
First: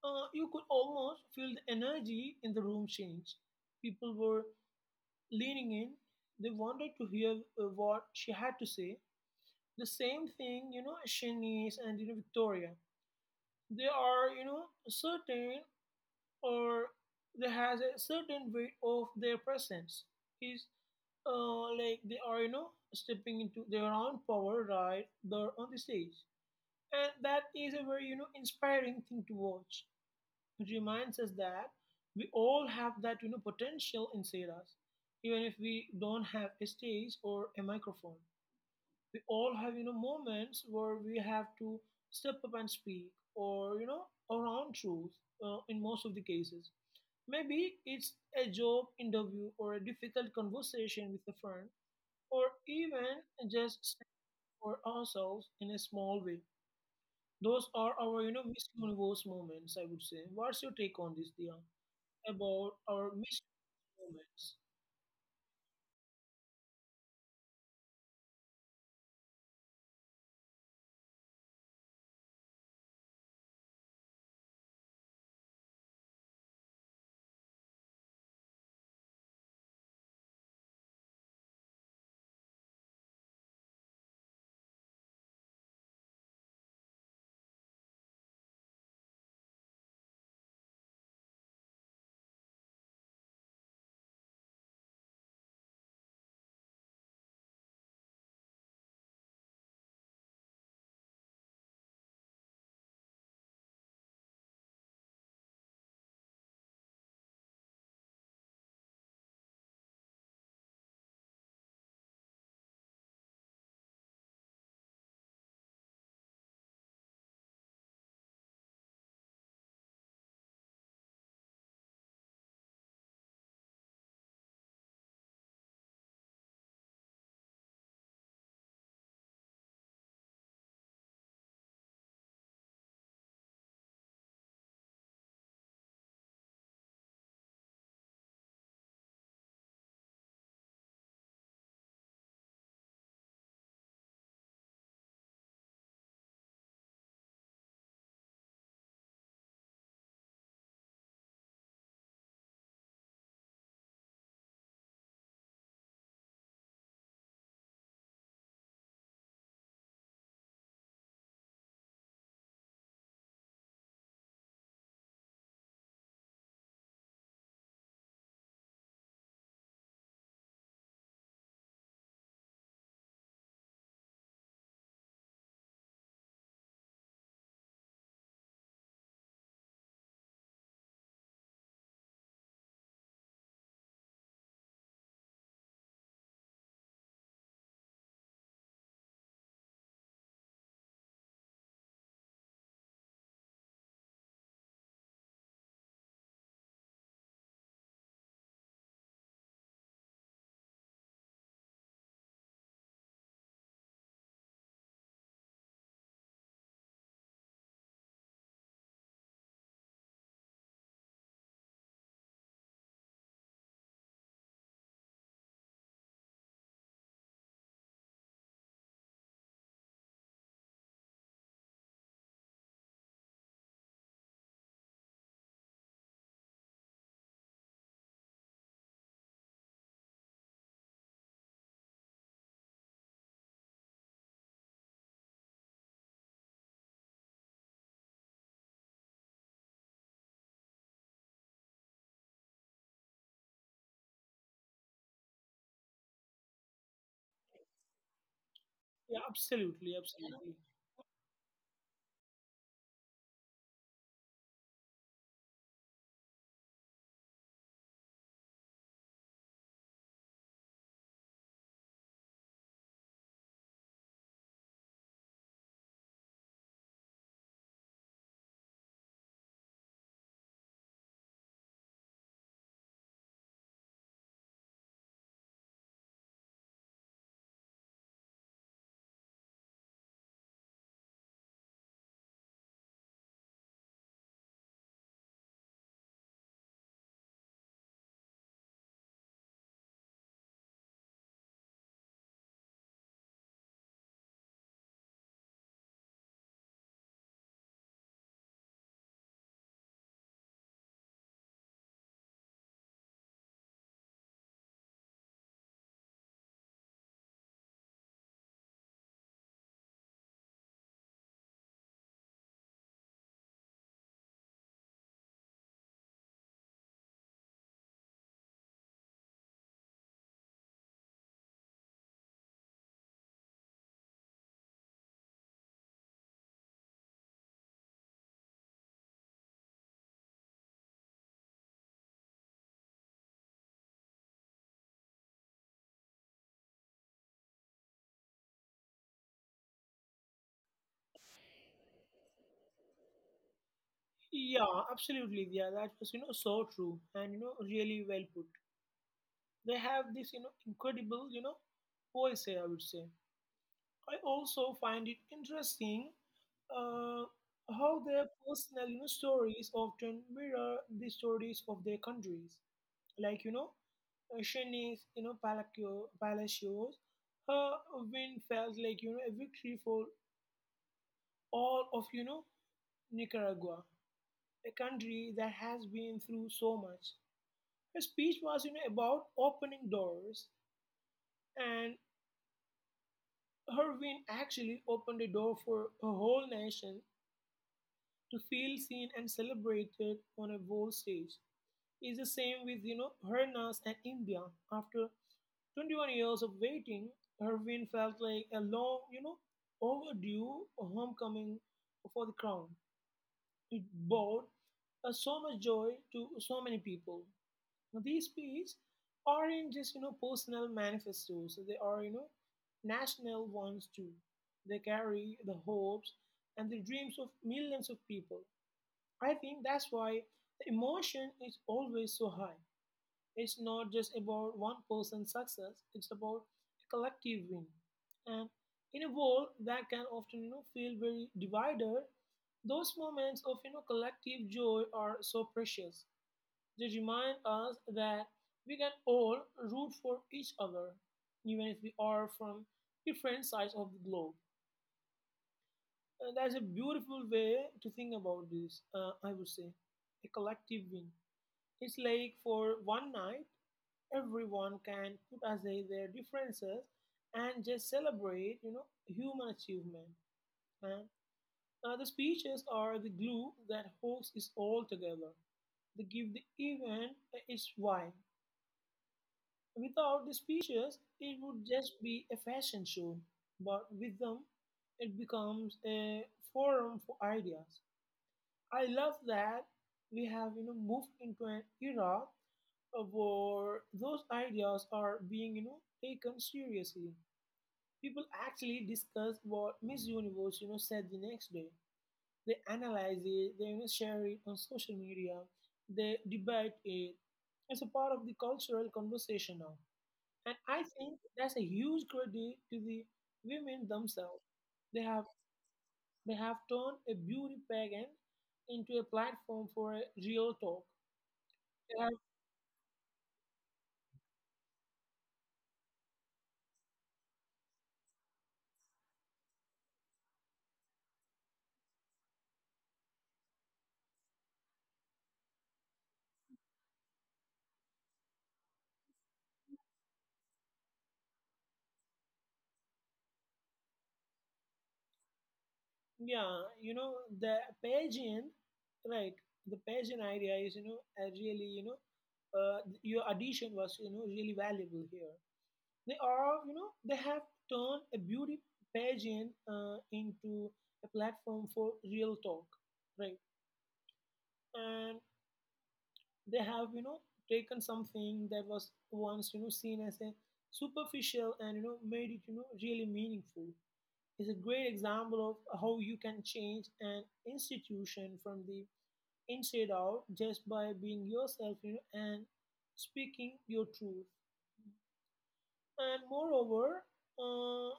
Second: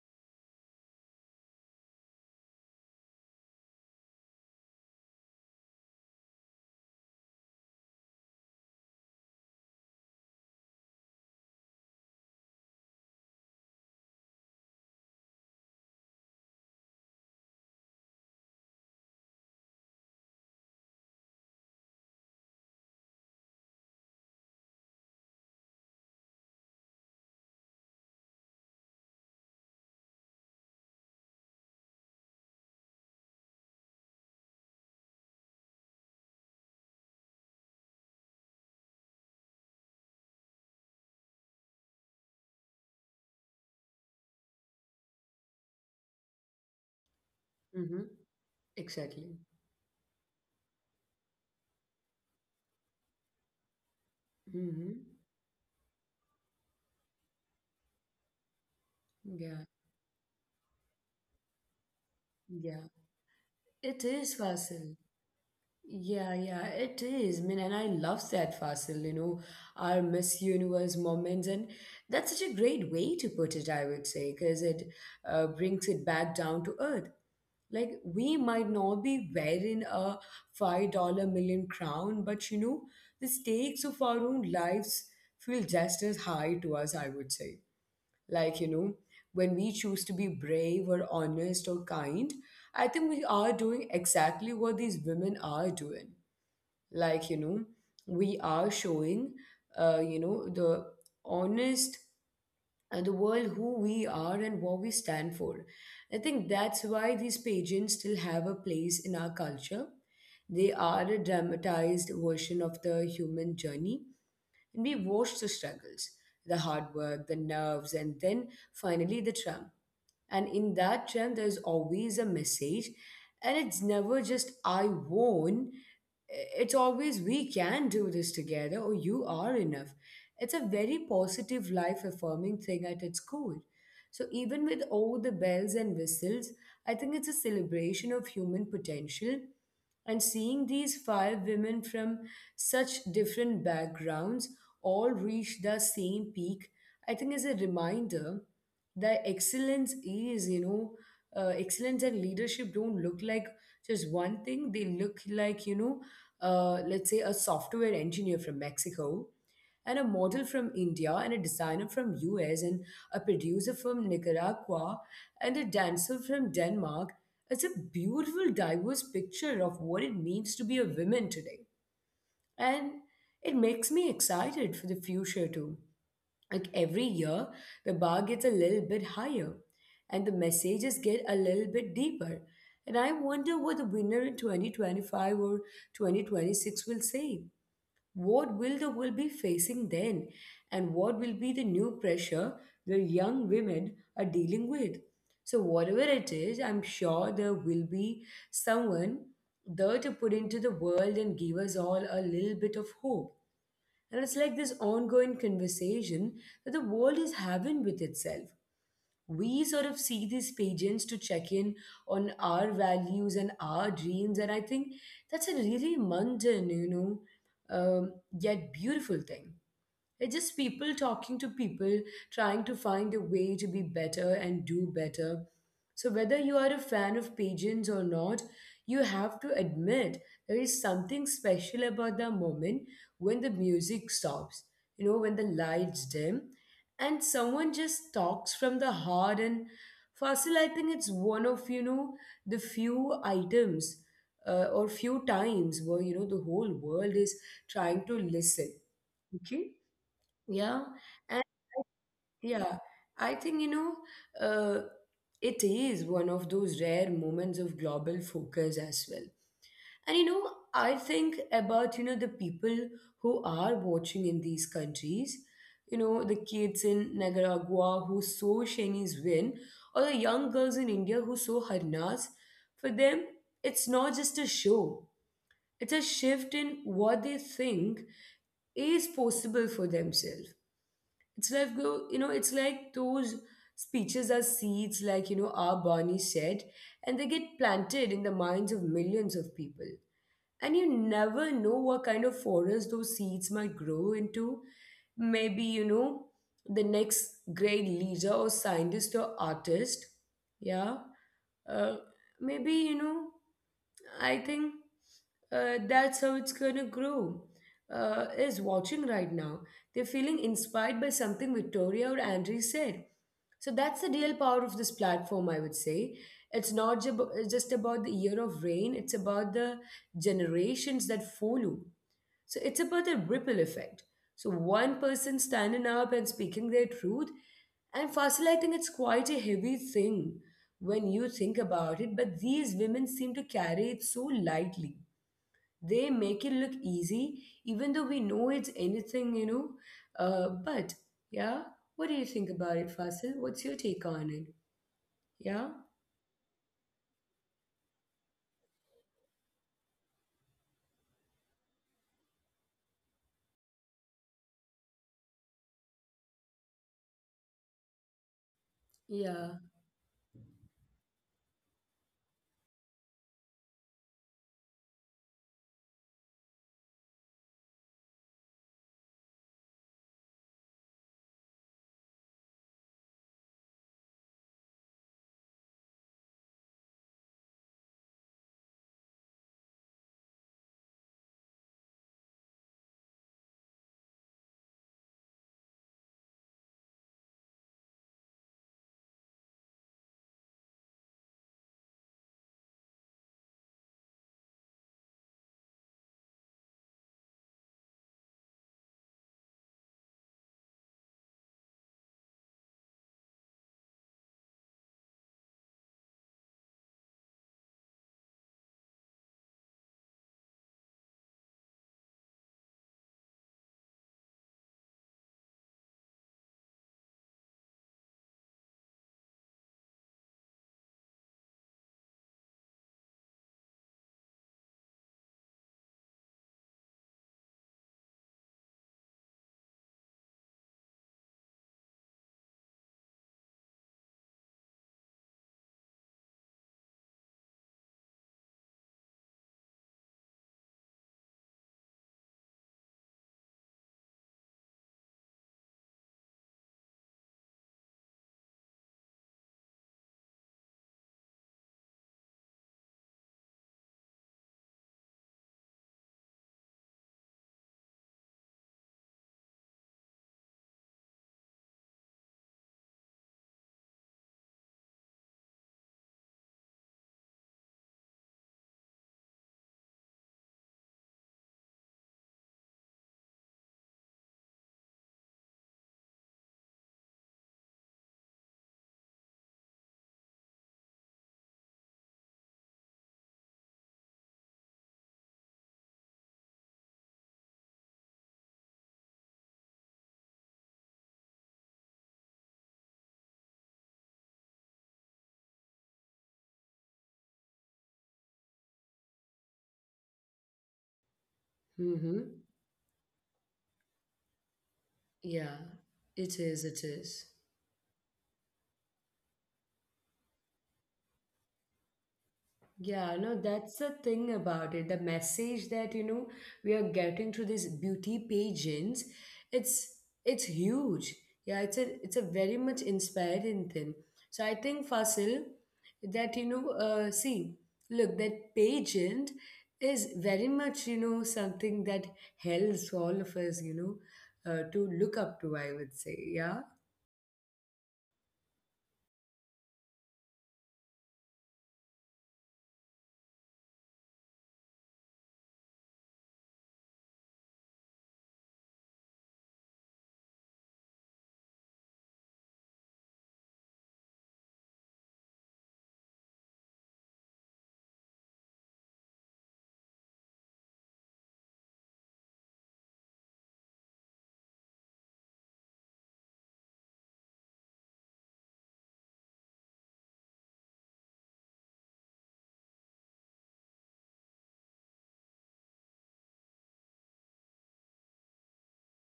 B: you could almost feel the energy in the room change. People were leaning in. They wanted to hear what she had to say. The same thing, Shanice and Victoria. They are, you know, certain or they has a certain weight of their presence is, like they are stepping into their own power right there on the stage. And that is a very inspiring thing to watch. It reminds us that we all have that potential inside us, even if we don't have a stage or a microphone. We all have, moments where we have to step up and speak or our own truth, in most of the cases. Maybe
A: Mm-hmm.
B: it's a job
A: Exactly.
B: interview or a difficult conversation with a friend, or even just saying for
A: Mm-hmm.
B: ourselves in a small way. Those are our, Miss Universe
A: Yeah,
B: moments, I would say. What's your take on this, Dia, about
A: yeah,
B: our Miss
A: it is,
B: moments?
A: Fasil. Yeah, yeah, it is. I mean, and I love that, Fasil, our Miss Universe moments. And that's such a great way to put it, I would say, because it brings it back down to earth. Like, we might not be wearing a 5,000,000 million crown, but the stakes of our own lives feel just as high to us, I would say. Like, when we choose to be brave or honest or kind, I think we are doing exactly what these women are doing. like you know we are showing the honest and the world who we are and what we stand for. I think that's why these pageants still have a place in our culture. They are a dramatized version of the human journey, and we watched the struggles, the hard work, the nerves, and then finally the tram. And in that tram, there's always a message, and it's never just I won. It's always we can do this together, or you are enough. It's a very positive, life affirming thing at its core. So, even with all the bells and whistles, I think it's a celebration of human potential. And seeing these five women from such different backgrounds all reach the same peak, I think is a reminder that excellence is, excellence and leadership don't look like just one thing. They look like, let's say a software engineer from Mexico and a model from India and a designer from US and a producer from Nicaragua and a dancer from Denmark. It's a beautiful, diverse picture of what it means to be a woman today. And it makes me excited for the future too. Like every year, the bar gets a little bit higher and the messages get a little bit deeper. And I wonder what the winner in 2025 or 2026 will say. What will the world be facing then? And what will be the new pressure the young women are dealing with? So, whatever it is, I'm sure there will be someone there to put into the world and give us all a little bit of hope. And it's like this ongoing conversation that the world is having with itself. We sort of see these pageants to check in on our values and our dreams, and I think that's a really mundane you know um, yet beautiful thing. It's just people talking to people, trying to find a way to be better and do better. So, whether you are a fan of pigeons or not, you have to admit there is something special about the moment when the music stops, you know, when the lights dim, and someone just talks from the heart. And Fasil, I think it's one of, you know, the few items or few times where, you know, the whole world is trying to listen. Okay.
B: Yeah,
A: Yeah,
B: absolutely,
A: and
B: absolutely.
A: yeah, I think uh, it is one of those rare moments of global focus as well. And you know, I think about you know the people who are watching in these countries, you know, the kids in Nicaragua who saw Shani's win, or the young girls in India who saw Harnas. For them, it's not just a show; it's a shift in what they think is possible for themselves. It's like go, you know, it's like those speeches are seeds, like you know, our Barney said, and they get planted in the minds of millions of people. And you never know what kind of forest those seeds might grow into. Maybe, you know, the next great leader or scientist or artist. Yeah. Uh, Maybe, you know. I think that's how it's going to grow. Is watching right now. They're feeling inspired by something Victoria or Andre said. So that's the real power of this platform, I would say. It's not just about the year of rain, it's about the generations that follow. So it's about the ripple effect. So one person standing up and speaking their truth and fascinating, it's quite a heavy thing when you think about it. But these women seem to carry it so lightly. They make it look easy, even though we know it's anything, you know. But yeah, what do you think about it, Fasil? What's your take on it? Yeah,
B: Yeah, absolutely, Dia. That was, so true and, really well put. They have this, incredible, poise, I would say. I also find it interesting uh, how their
A: yeah,
B: personal stories often mirror the stories of their countries. Like, you know, Shanice, Palacio, Palacios, her win felt like, a victory for all of, Nicaragua, a country that has been through so much. Her speech was, about opening doors, and her win actually opened the door for a whole nation to feel seen and celebrated on a world stage. It's the same with, Hernas and India. After 21 years of waiting, her win felt like a long, overdue homecoming for the crown. It brought, so much joy to so many people. Now, these speeches aren't just, personal manifestos. They are, national ones too. They carry the hopes and the dreams of millions of people. I think that's why the emotion is always so high. It's not just about one person's success, it's about a collective win. And in a world that can often, feel very divided, those moments of collective joy are so precious. They remind us that we can all root for each other, even if we are from different sides of the globe. And that's a beautiful way to think about this, I would say, a collective win. It's like for one night, everyone can put aside their differences and just celebrate, human achievement. And the speeches are the glue that holds it all together. They give the event its vibe. Without the speeches, it would just be a fashion show. But with them, it becomes a forum for ideas. I love that we have moved into an era where those ideas are being taken seriously. People actually discuss what Miss Universe said the next day. They analyze it. They, share it on social media. They debate it. It's a part of the cultural conversation now, and I
A: mm-hmm.
B: think that's a huge credit to the women
A: Yeah.
B: themselves. They
A: It
B: have
A: is. It is.
B: they have turned a beauty pageant into a platform for a real talk.
A: Yeah, no, that's the thing about it. The message that, you know, we are getting through these beauty pageants, it's it's huge. Yeah, it's a very much inspiring thing. So I think Fasil, that you know, see, look, that pageant is very much, you know, something that helps all of us, you know, to look up to, I would say. Yeah.
B: Yeah, the Pagian, right? The Pagian idea is, a really, your addition was, really valuable here. They are, they have turned a beauty Pagian, into a platform for real talk, right? And they have, taken something that was once, seen as a superficial and, made it, really meaningful. Is a great example of how you can change an institution from the inside out just by being yourself, and speaking your truth. And moreover, uh,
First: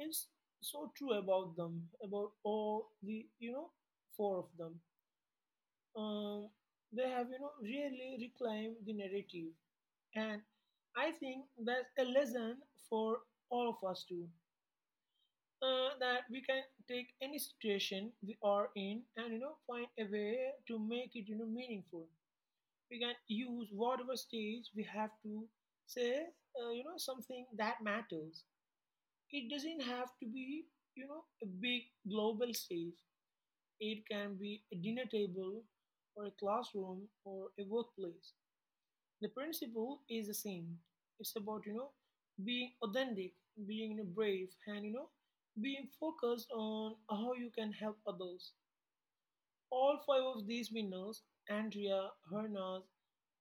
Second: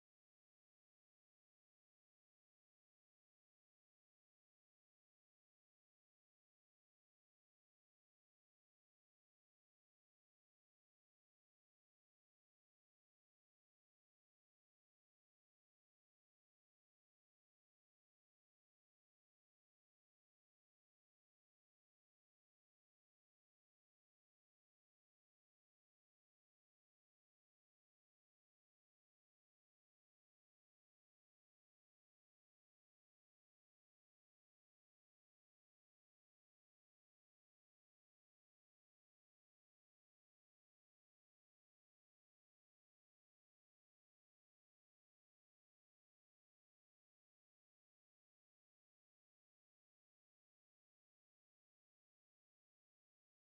B: it's so true about them, about all the, four of them. Um, they have, really reclaimed the narrative. And I think that's a lesson for all of us too, that we can take any situation we are in and find a way to make it meaningful. We can use whatever stage we have to say, something that matters. It doesn't have to be a big global stage. It can be a dinner table or a classroom or a workplace. The principle is the same. It's about being authentic, being, brave, and being focused on how you can help others. All five of these winners, Andrea, Hernas,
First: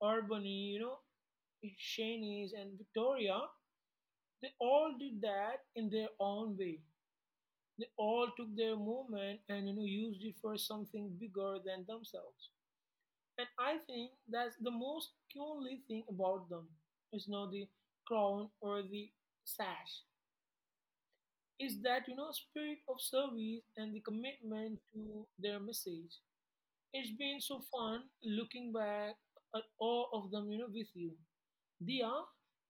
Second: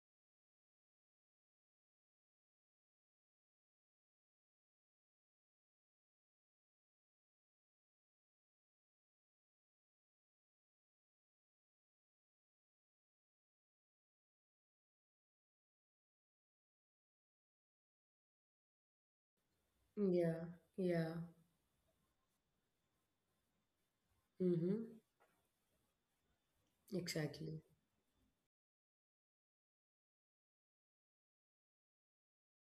B: Urbani, Shanice, and Victoria, they all did that in their own way. They all took their movement and used it for something bigger than themselves. And I think that's the most cool thing about them. It's not the crown or the sash.
A: Yeah. Yeah.
B: It's that, spirit of service and the commitment
A: Mm-hmm.
B: to their message. It's been so
A: Exactly.
B: fun looking back at all of them, with you. Dia,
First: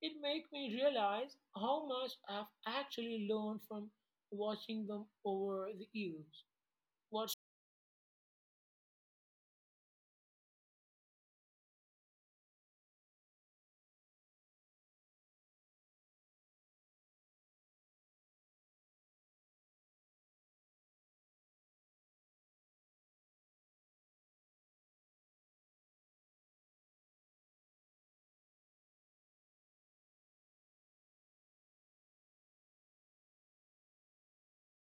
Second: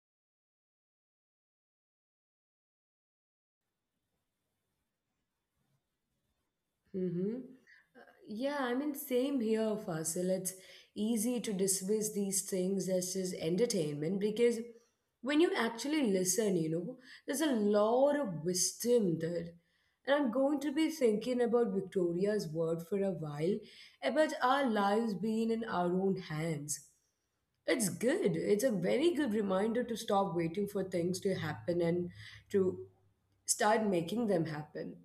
B: it made me realize how much I've actually learned from watching them over the years. What
A: Mm-hmm. Yeah, I mean, same here, Fasil. It's easy to dismiss these things as just entertainment because when you actually listen, you know, there's a lot of wisdom there. And I'm going to be thinking about Victoria's word for a while, about our lives being in our own hands. It's good. It's a very good reminder to stop waiting for things to happen and to start making them happen.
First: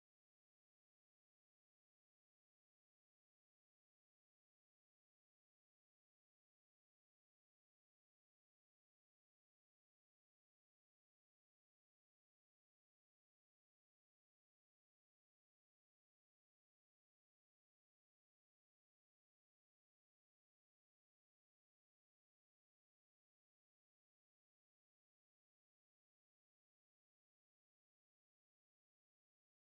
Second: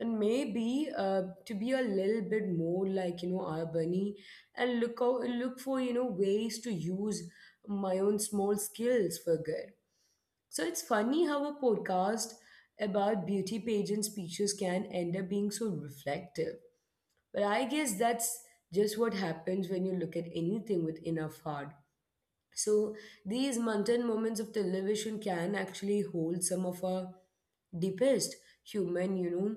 A: And maybe to be a little bit more like you know our bunny and look out, look for you know ways to use my own small skills for good. So it's funny how a podcast about beauty pageant speeches can end up being so reflective. But I guess that's just what happens when you look at anything with enough heart. So these mundane moments of television can actually hold some of our deepest human, you know,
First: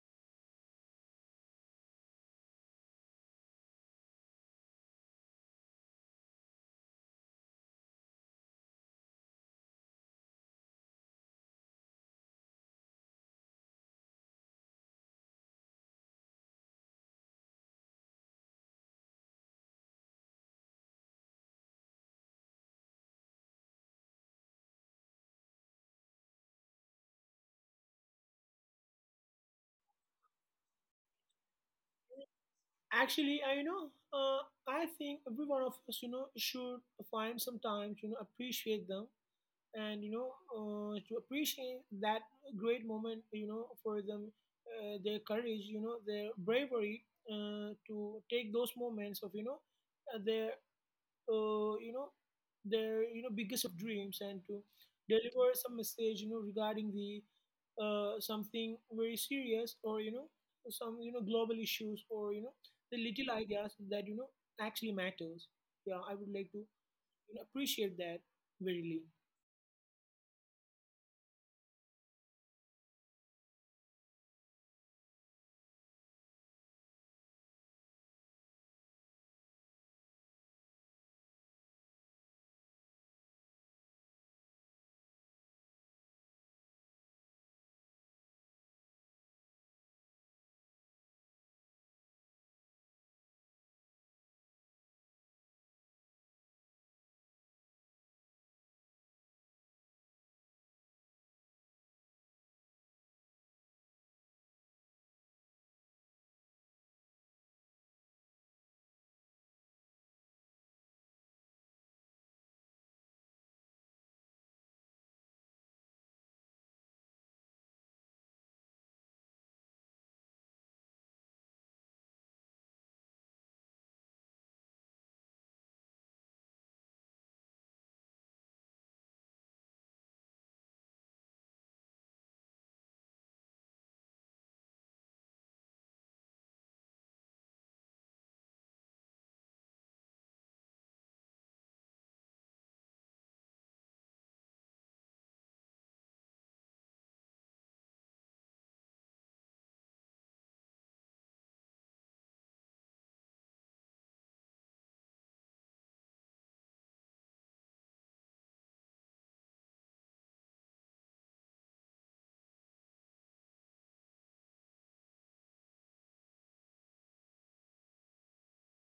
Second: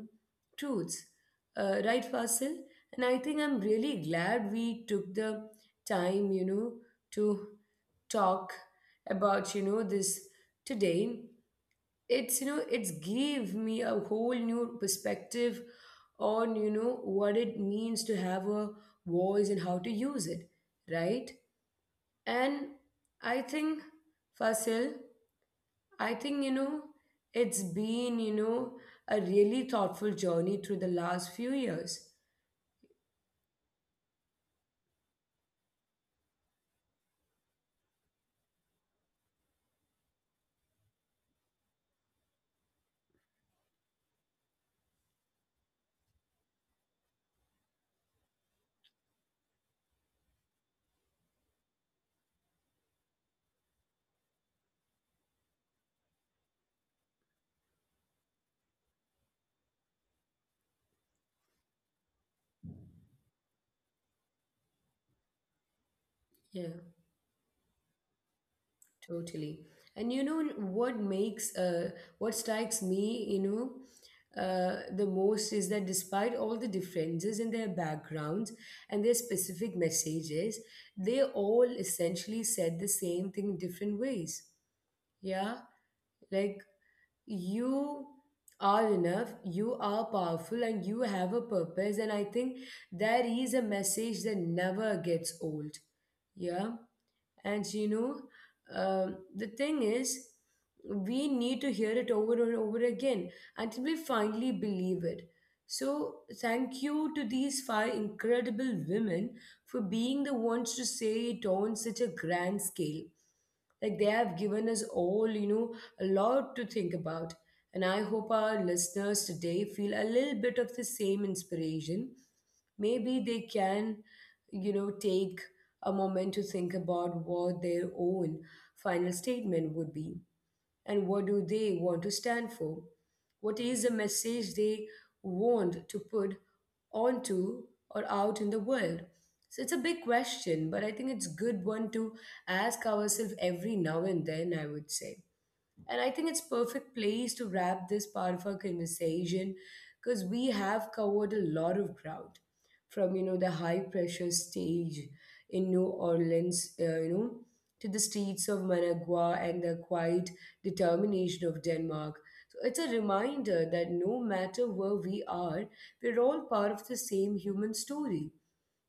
A: truths. Right, Fasil? And I think I'm really glad we took the time, you know, to talk about, you know, this today. It's, you know, it's give me a whole new perspective on, you know, what it means to have a voice and how to use it, right? And I think, Fasil, I think, you know, it's been, you know, a really thoughtful journey through the last few years.
B: Actually, I I think every one of us, should find some time to, appreciate them, and to appreciate that great moment, for them, their courage, their bravery, to take those moments of their, uh, you know their biggest of dreams, and to deliver some message regarding the, something very serious, or some global issues, or the little ideas that actually matters. Yeah, I would like to,
A: Yeah,
B: appreciate that verily.
A: totally. And you know what strikes me, you know, the most is that despite all the differences in their backgrounds and their specific messages, they all essentially said the same thing in different ways. Yeah, like you are enough, you are powerful and you have a purpose, and I think there is a message that never gets old. Yeah. And you know, the thing is, we need to hear it over and over again until we finally believe it. So, thank you to these five incredible women for being the ones to say it on such a grand scale. Like, they have given us all you know a lot to think about, and I hope our listeners today feel a little bit of the same inspiration. Maybe they can, you know, take a moment to think about what their own final statement would be, and what do they want to stand for, what is the message they want to put onto or out in the world. So it's a big question, but I think it's good one to ask ourselves every now and then, I would say. And I think it's perfect place to wrap this part of our conversation, because we have covered a lot of ground from you know the high pressure stage in New Orleans, you know, to the streets of Managua and the quiet determination of Denmark. So it's a reminder that no matter where we are, we're all part of the same human story.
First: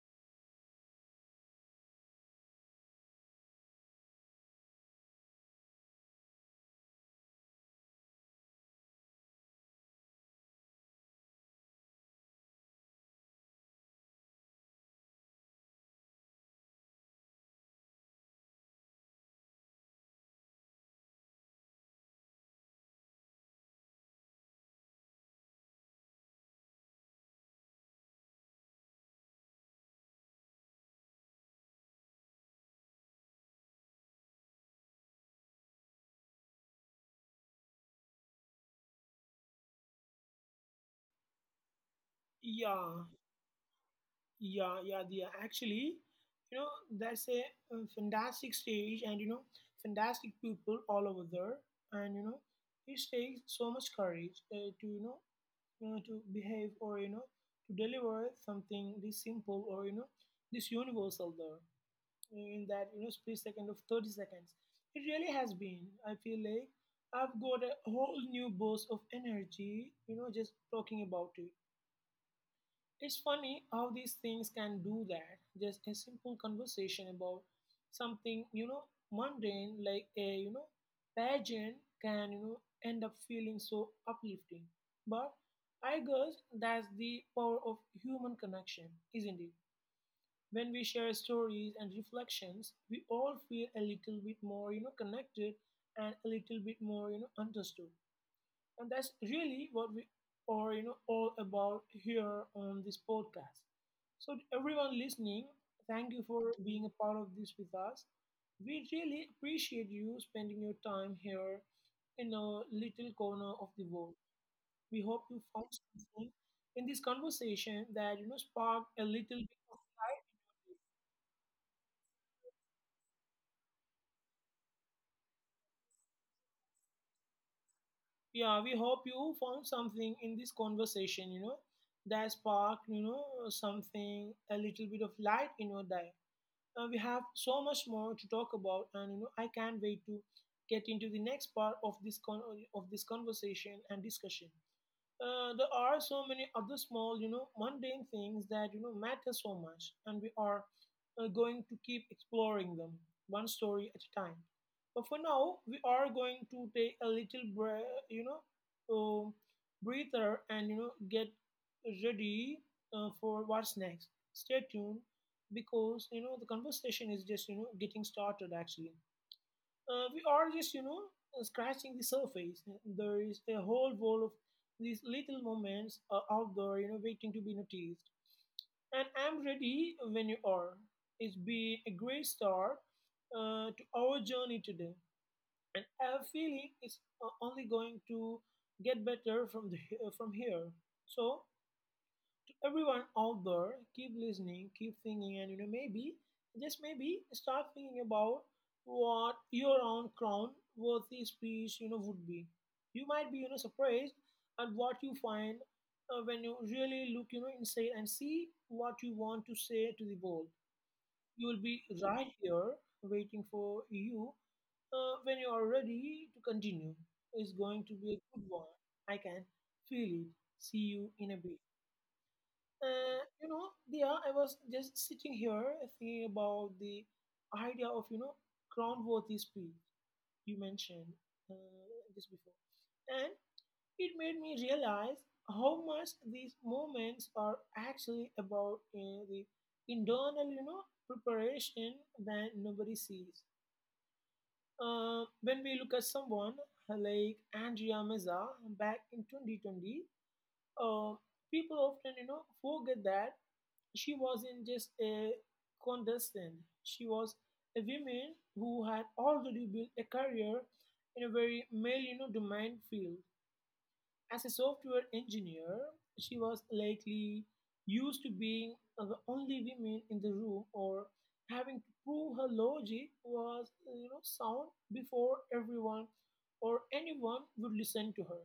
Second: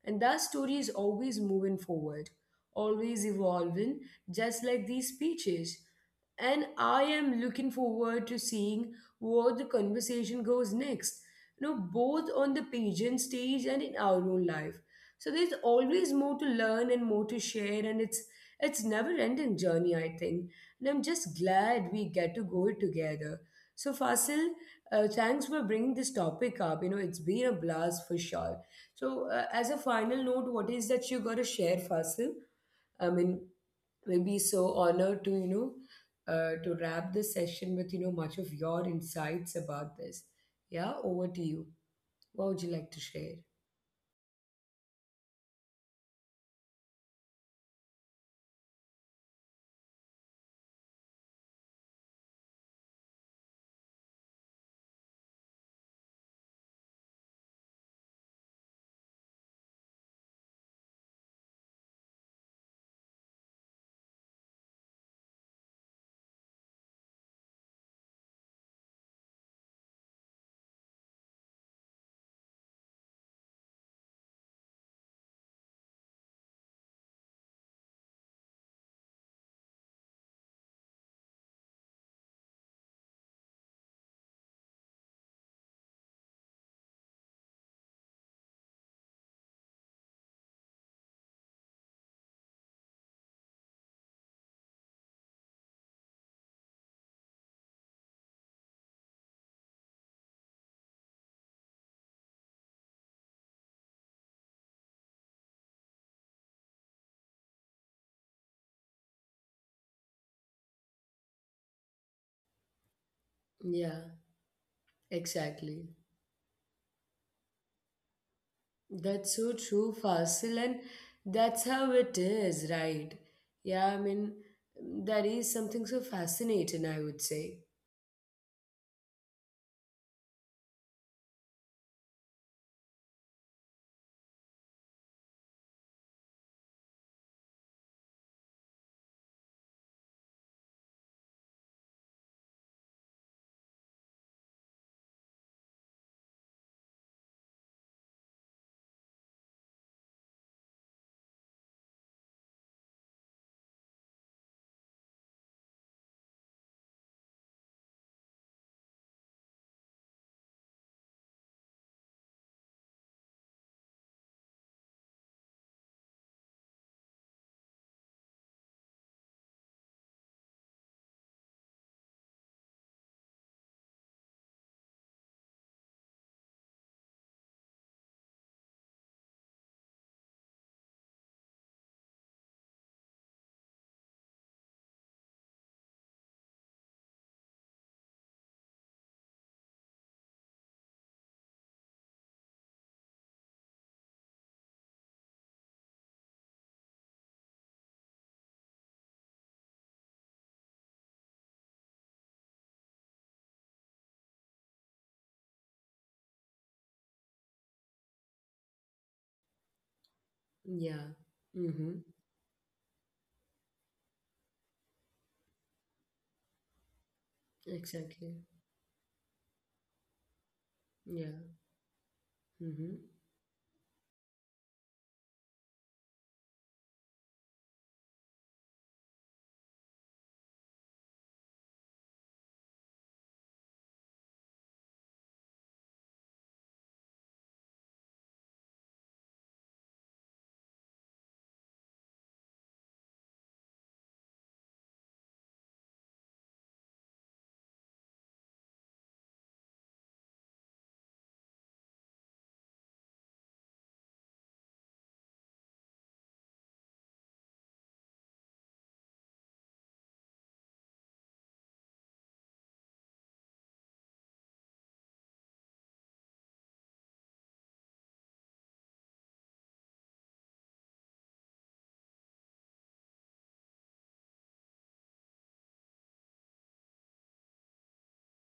A: And that story is always moving forward, always evolving, just like these speeches. And I am looking forward to seeing where the conversation goes next, you know, both on the pageant stage and in our own life. So there's always more to learn and more to share, and it's never ending journey, I think. And I'm just glad we get to go it together. So Fasil, thanks for bringing this topic up. You know, it's been a blast for sure. So, as a final note, what is that you got to share, Fasil? I mean, we'll be so honored to, you know, to wrap this session with, you know, much of your insights about this. Yeah, over to you. What would you like to
B: yeah
A: share?
B: yeah yeah yeah actually you know that's a, fantastic stage, and fantastic people all over there. And it takes so much courage, to to behave, or to deliver something this simple, or this universal, there in that split second of 30 seconds. It really has been, I feel like I've got a whole new burst of energy, just talking about it. It's funny how these things can do that. Just a simple conversation about something, mundane, like a, pageant, can, end up feeling so uplifting. But I guess that's the power of human connection, isn't it? When we share stories and reflections, we all feel a little bit more, connected, and a little bit more, understood. And that's really what we are, all about here on this podcast. So, everyone listening, thank you for being a part of this with us. We really appreciate you spending your time here in a little corner of
A: Yeah,
B: the world. We hope you found
A: exactly.
B: something in this conversation that sparked a
A: That's so
B: little bit
A: true,
B: of light.
A: Fasil, and that's how it is, right? Yeah, I mean, that is something so fascinating, I would say.
B: Yeah, we hope you found something in this conversation, that sparked, something, a little bit of light in your day. We have so much more to talk about, and I can't wait to get into the next part of of this conversation and discussion. There are so many other small, mundane things that matter so much, and we are, going to keep exploring them one story at a time. But for now, we are going to take a little breath, uh, breather, and, get ready, for what's next. Stay tuned, because the conversation is just getting started actually. We are just, scratching the surface. There is a whole world of these little moments, out there, waiting to be noticed. And I'm ready when you are. It's been a great start, to our journey today, and I have a feeling it's, only going to get better from from here. So, everyone out there, keep listening, keep thinking, and maybe, just maybe, start thinking about what your own crown worthy speech would be. You might be surprised at what you find, when you really look inside and see what you want to say to the world.
A: Yeah.
B: You will be
A: Mm-hmm.
B: right here waiting for you, when you are ready to continue. It's going to be a
A: Exactly.
B: good one. I can feel it. See you
A: Yeah.
B: in a bit.
A: Mm-hmm.
B: And, yeah, I was just sitting here thinking about the idea of groundworthy speech you mentioned, uh, just before, and it made me realize how much these moments are actually about, the internal preparation that nobody sees. When we look at someone like Andrea Meza back in 2020, uh, people often forget that she wasn't just a contestant, she was a woman who had already built a career in a very male, domain field. As a software engineer, she was likely used to being the only woman in the room, or having to prove her logic was sound before everyone or anyone would listen to her.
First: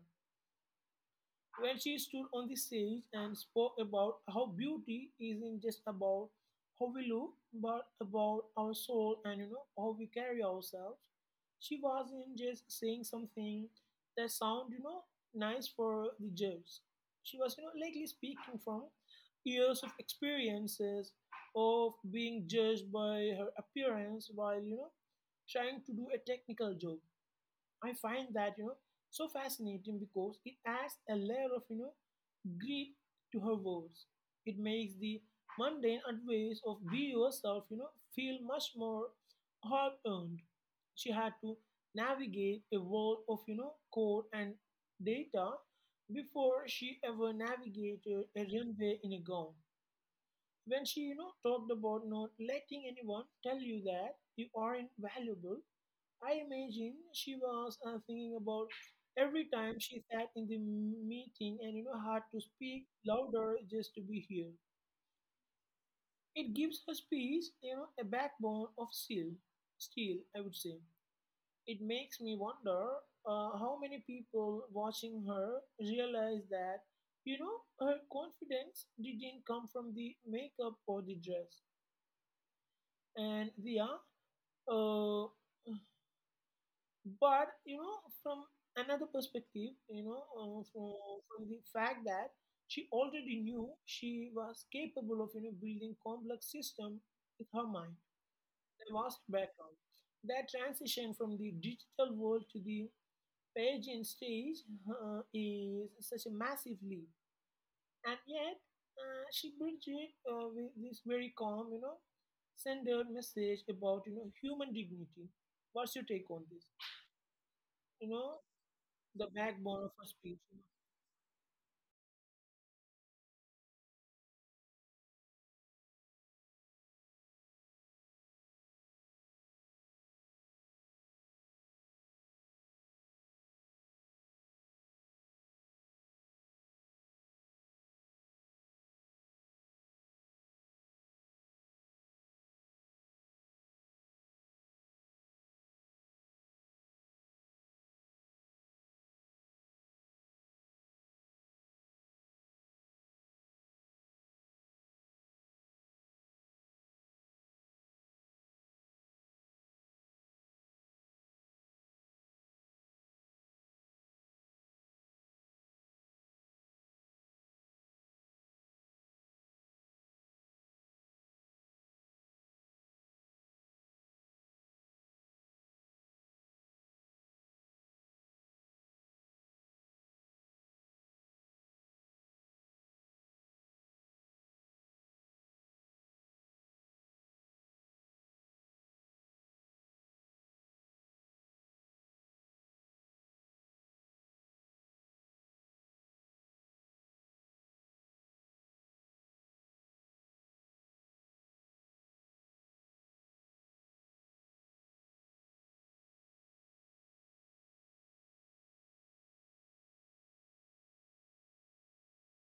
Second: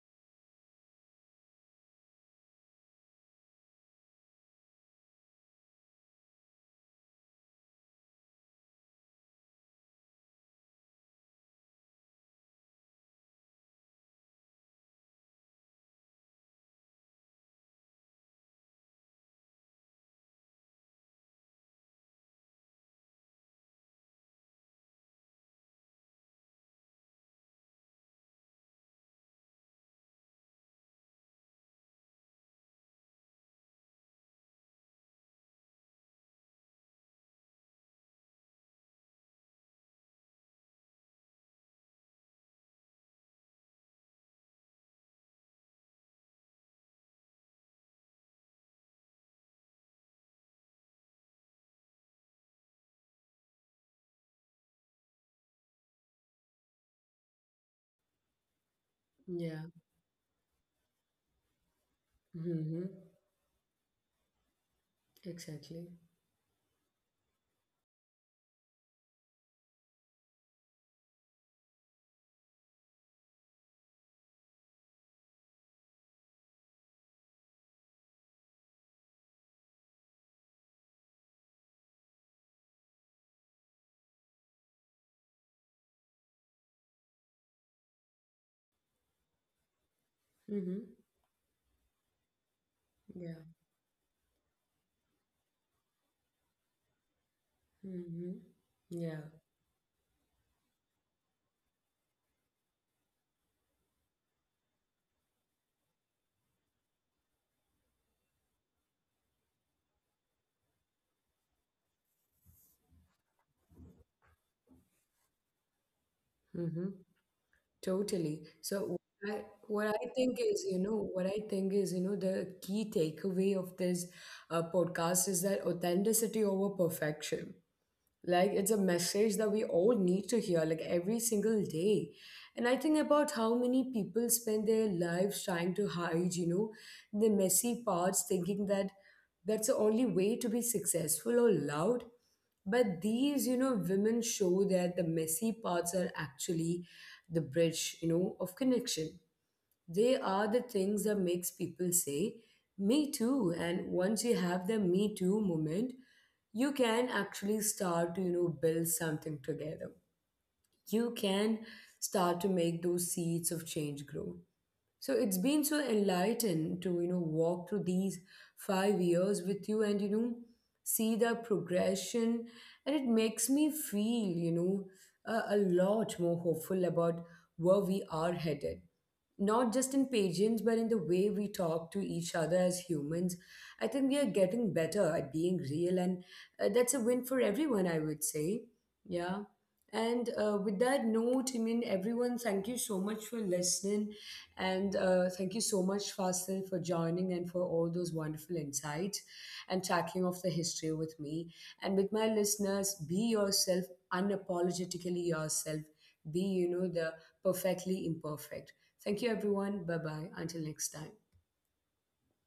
B: When she stood on the stage and spoke about how beauty isn't just about how we look, but about our soul and how we carry ourselves, she wasn't just saying something that sound, nice for the judge. She was likely speaking from years of experiences of being judged by her appearance while trying to do a technical job. I find that so fascinating, because it adds a layer of greed to her words. It makes the mundane advice of "be yourself," feel much more hard earned. She had to navigate a world of, code and data before she ever navigated a runway in a gown. When she, talked about not letting anyone tell you that you aren't valuable, I imagine she was, thinking about every
A: Yeah.
B: time she sat in the meeting and had to
A: Mm-hmm.
B: speak louder just to be here.
A: Exactly.
B: It gives her speech, a backbone of steel, I would say. It makes me wonder, how many people watching her realize that, her confidence didn't come from the makeup or the dress. And yeah, uh, but from another perspective,
A: Mm-hmm.
B: from the fact that she already
A: Yeah.
B: knew she was capable of building complex system with her mind,
A: Mm-hmm.
B: the vast
A: Yeah.
B: background, that transition from the digital world to the page and stage, is such a massive leap. And yet, she bridged it, with this very calm, centered message about human dignity. What's your take on this,
A: Mm-hmm.
B: you know
A: Totally. So
B: the
A: what I
B: backbone of
A: what
B: a
A: I
B: speech?
A: think is, you know, what I think is, you know, the key takeaway of this podcast is that authenticity over perfection. Like, it's a message that we all need to hear like every single day, and I think about how many people spend their lives trying to hide you know the messy parts thinking that that's the only way to be successful or loud. But these you know women show that the messy parts are actually the bridge you know of connection. They are the things that makes people say, me too. And once you have the me too moment, you can actually start to, you know, build something together. You can start to make those seeds of change grow. So it's been so enlightened to, you know, walk through these 5 years with you and, you know, see the progression. And it makes me feel, you know, a lot more hopeful about where we are headed. Not just in pageants, but in the way we talk to each other as humans. I think we are getting better at being real, and that's a win for everyone, I would say. Yeah. And with that note, I mean, everyone, thank you so much for listening. And thank you so much, Fasil, for joining and for all those wonderful insights and tracking of the history with me. And with my listeners, be yourself, unapologetically yourself. Be, you know, the perfectly imperfect. Thank you, everyone. Bye bye. Until next time.